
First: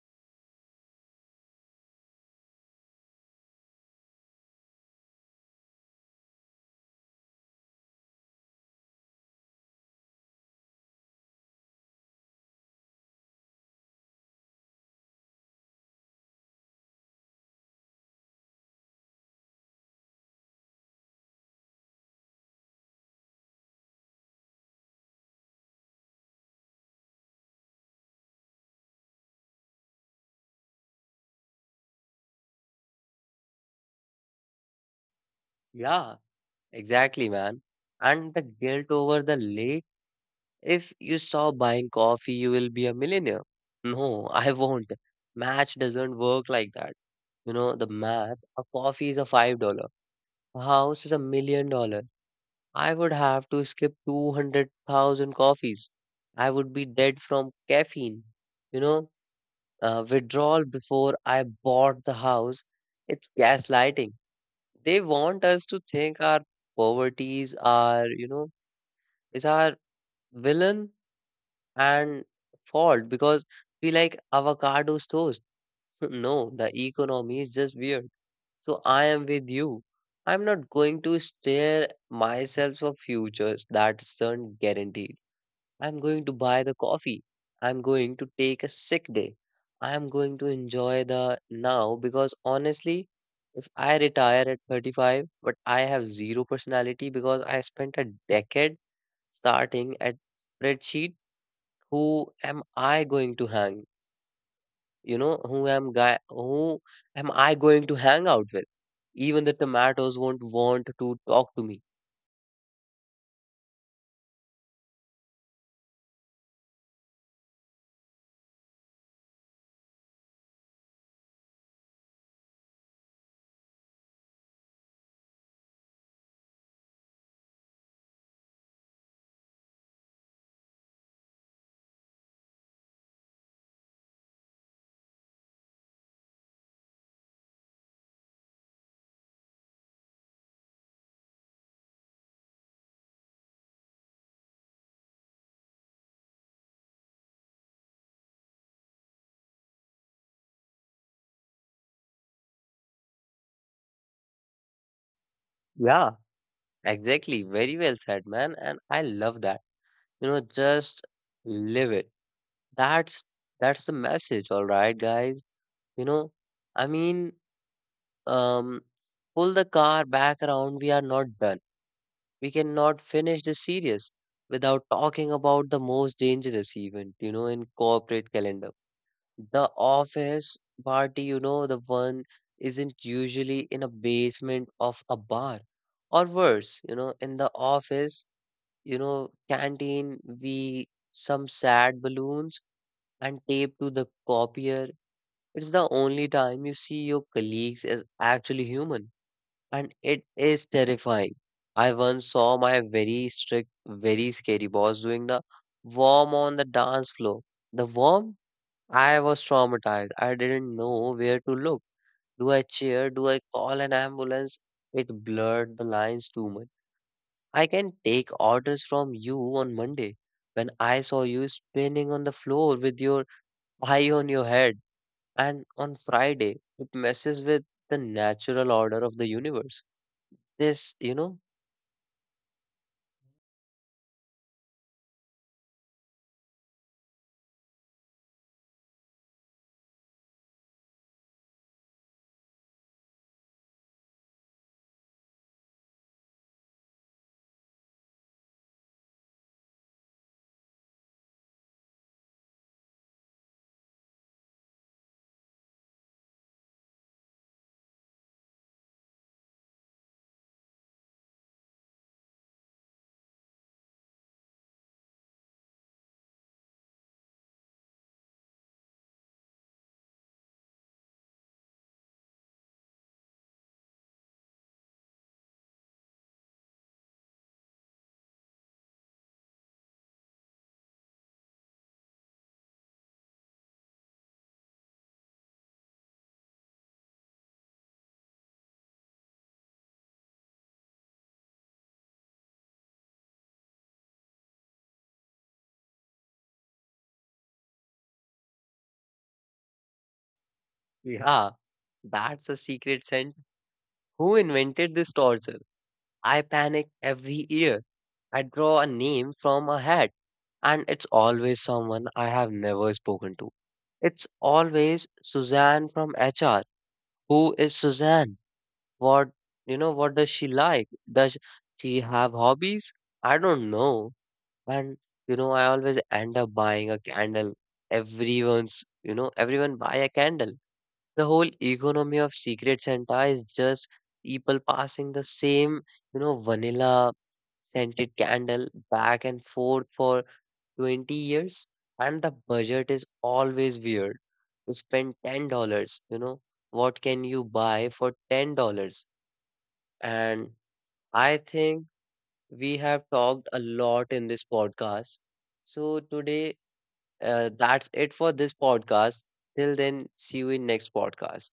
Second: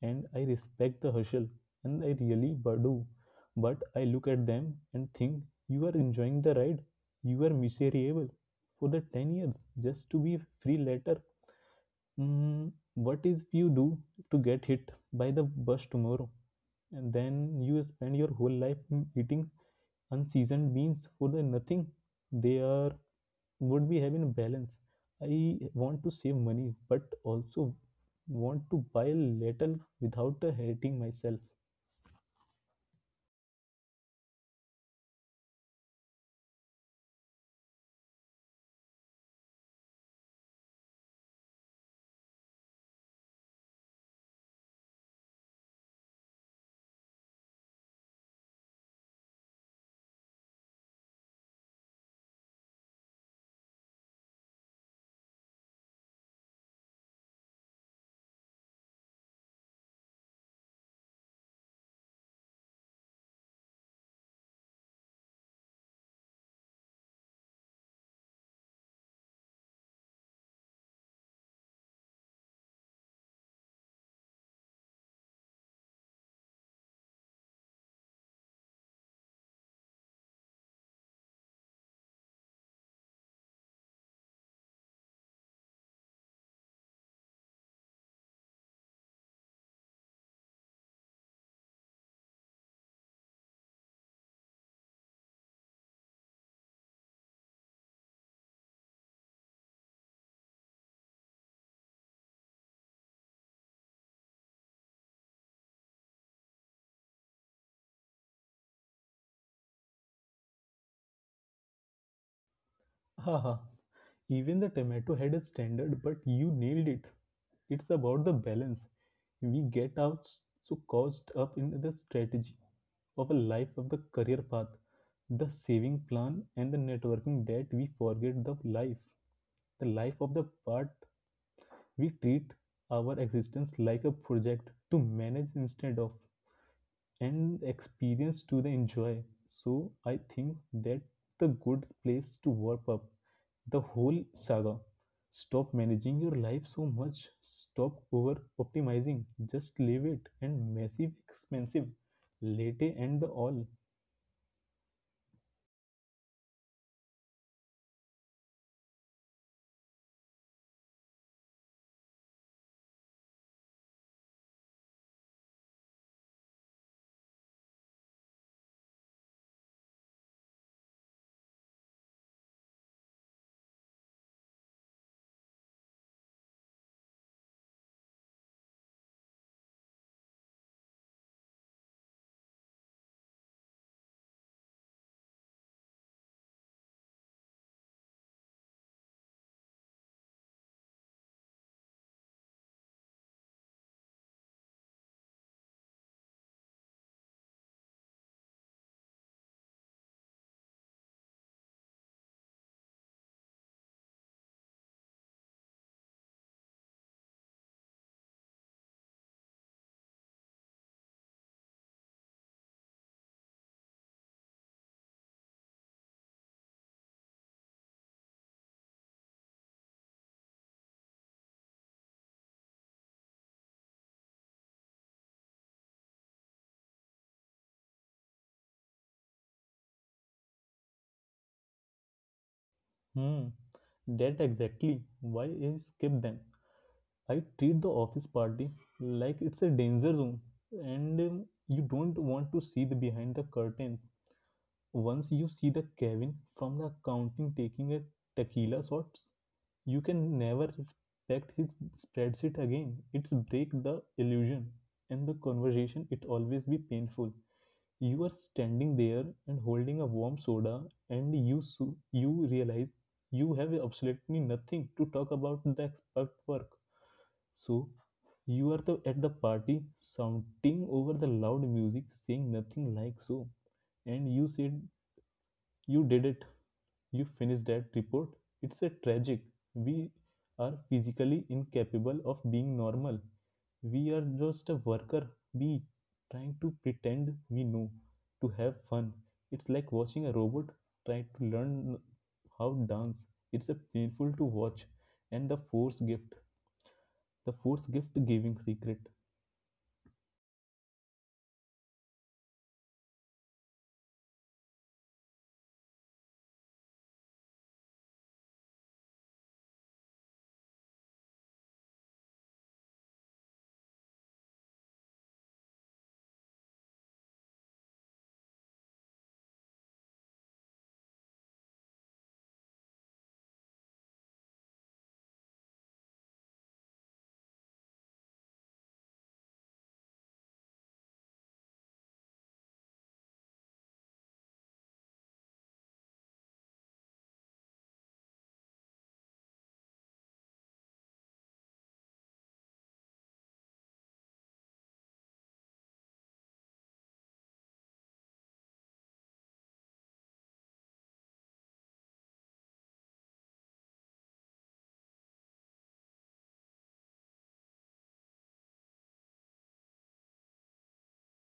S2: and I respect the hustle and I really do. But I look at them and think you are enjoying the ride. You are miserable for the 10 years just to be free later. Mm, what is you do to get hit by the bus tomorrow and then you spend your whole life mm, eating unseasoned beans for the nothing. They are would be having a balance. I want to save money but also want to buy a little without hating myself.
S1: Yeah, exactly, man. And the guilt over the if you stop buying coffee, you will be a millionaire. No, I won't. Math doesn't work like that. You know, the math, a coffee is a $5. A house is $1 million. I would have to skip 200,000 coffees. I would be dead from caffeine. You know, withdrawal before I bought the house. It's gaslighting. They want us to think our poverty is our villain and fault because we like avocados toast. No, the economy is just weird. So I am with you. I'm not going to stare myself for futures that aren't guaranteed. I'm going to buy the coffee. I'm going to take a sick day. I'm going to enjoy the now because honestly, if I retire at 35, but I have zero personality because I spent a decade starting at spreadsheet, who am I going to hang? You know, who am guy? Who am I going to hang out with? Even the tomatoes won't want to talk to me.
S2: Haha. Even the tomato had a standard, but you nailed it. It's about the balance. We get out so caught up in the strategy of a life of the career path, the saving plan, and the networking that we forget the life of the part. We treat our existence like a project to manage instead of and experience to the enjoy. So I think that the good place to warp up the whole saga. Stop managing your life so much. Stop over optimizing. Just leave it and massive expensive. Latte and the all.
S1: Yeah, exactly. Very well said, man. And I love that. Just live it. That's that's the message, all right, guys. You know, I mean, um, pull the car back around. We are not done. We cannot finish this series without talking about the most dangerous event, in corporate calendar. The office party, the one isn't usually in a basement of a bar or worse, in the office, canteen, we some sad balloons and tape to the copier. It's the only time you see your colleagues as actually human, and it is terrifying. I once saw my very strict, very scary boss doing the worm on the dance floor. The worm? I was traumatized. I didn't know where to look. Do I cheer? Do I call an ambulance? It blurred the lines too much. I can take orders from you on Monday. When I saw you spinning on the floor with your eye on your head, and on Friday, it messes with the natural order of the universe. This, you know,
S2: Hmm. That exactly why I skip them. I treat the office party like it's a danger zone and you don't want to see the behind the curtains. Once you see the Kevin from the accounting taking a tequila shots, you can never respect his spreadsheet again. It's break the illusion. And the conversation, it always be painful. You are standing there and holding a warm soda, and you so you realize you have absolutely nothing to talk about the expert work. So you are the, at the party shouting over the loud music, saying nothing like so, and you said you did it you finish that report. It's a tragic. We are physically incapable of being normal. We are just a worker bee trying to pretend we know to have fun. It's like watching a robot try to learn how to dance. It's a painful to watch. And the force gift giving secret.
S1: yeah, that's a secret scent. Who invented this torture? I panic every year. I draw a name from a hat, and it's always someone I have never spoken to. It's always Suzanne from HR. Who is Suzanne? What you know? What does she like? Does she have hobbies? I don't know. And I always end up buying a candle. Everyone buy a candle, the whole economy of secret Santa is just people passing the same, vanilla scented candle back and forth for 20 years, and the budget is always weird. You spend $10, you know, what can you buy for $10? And I think we have talked a lot in this podcast. So today, that's it for this podcast. Till then, see you in next podcast.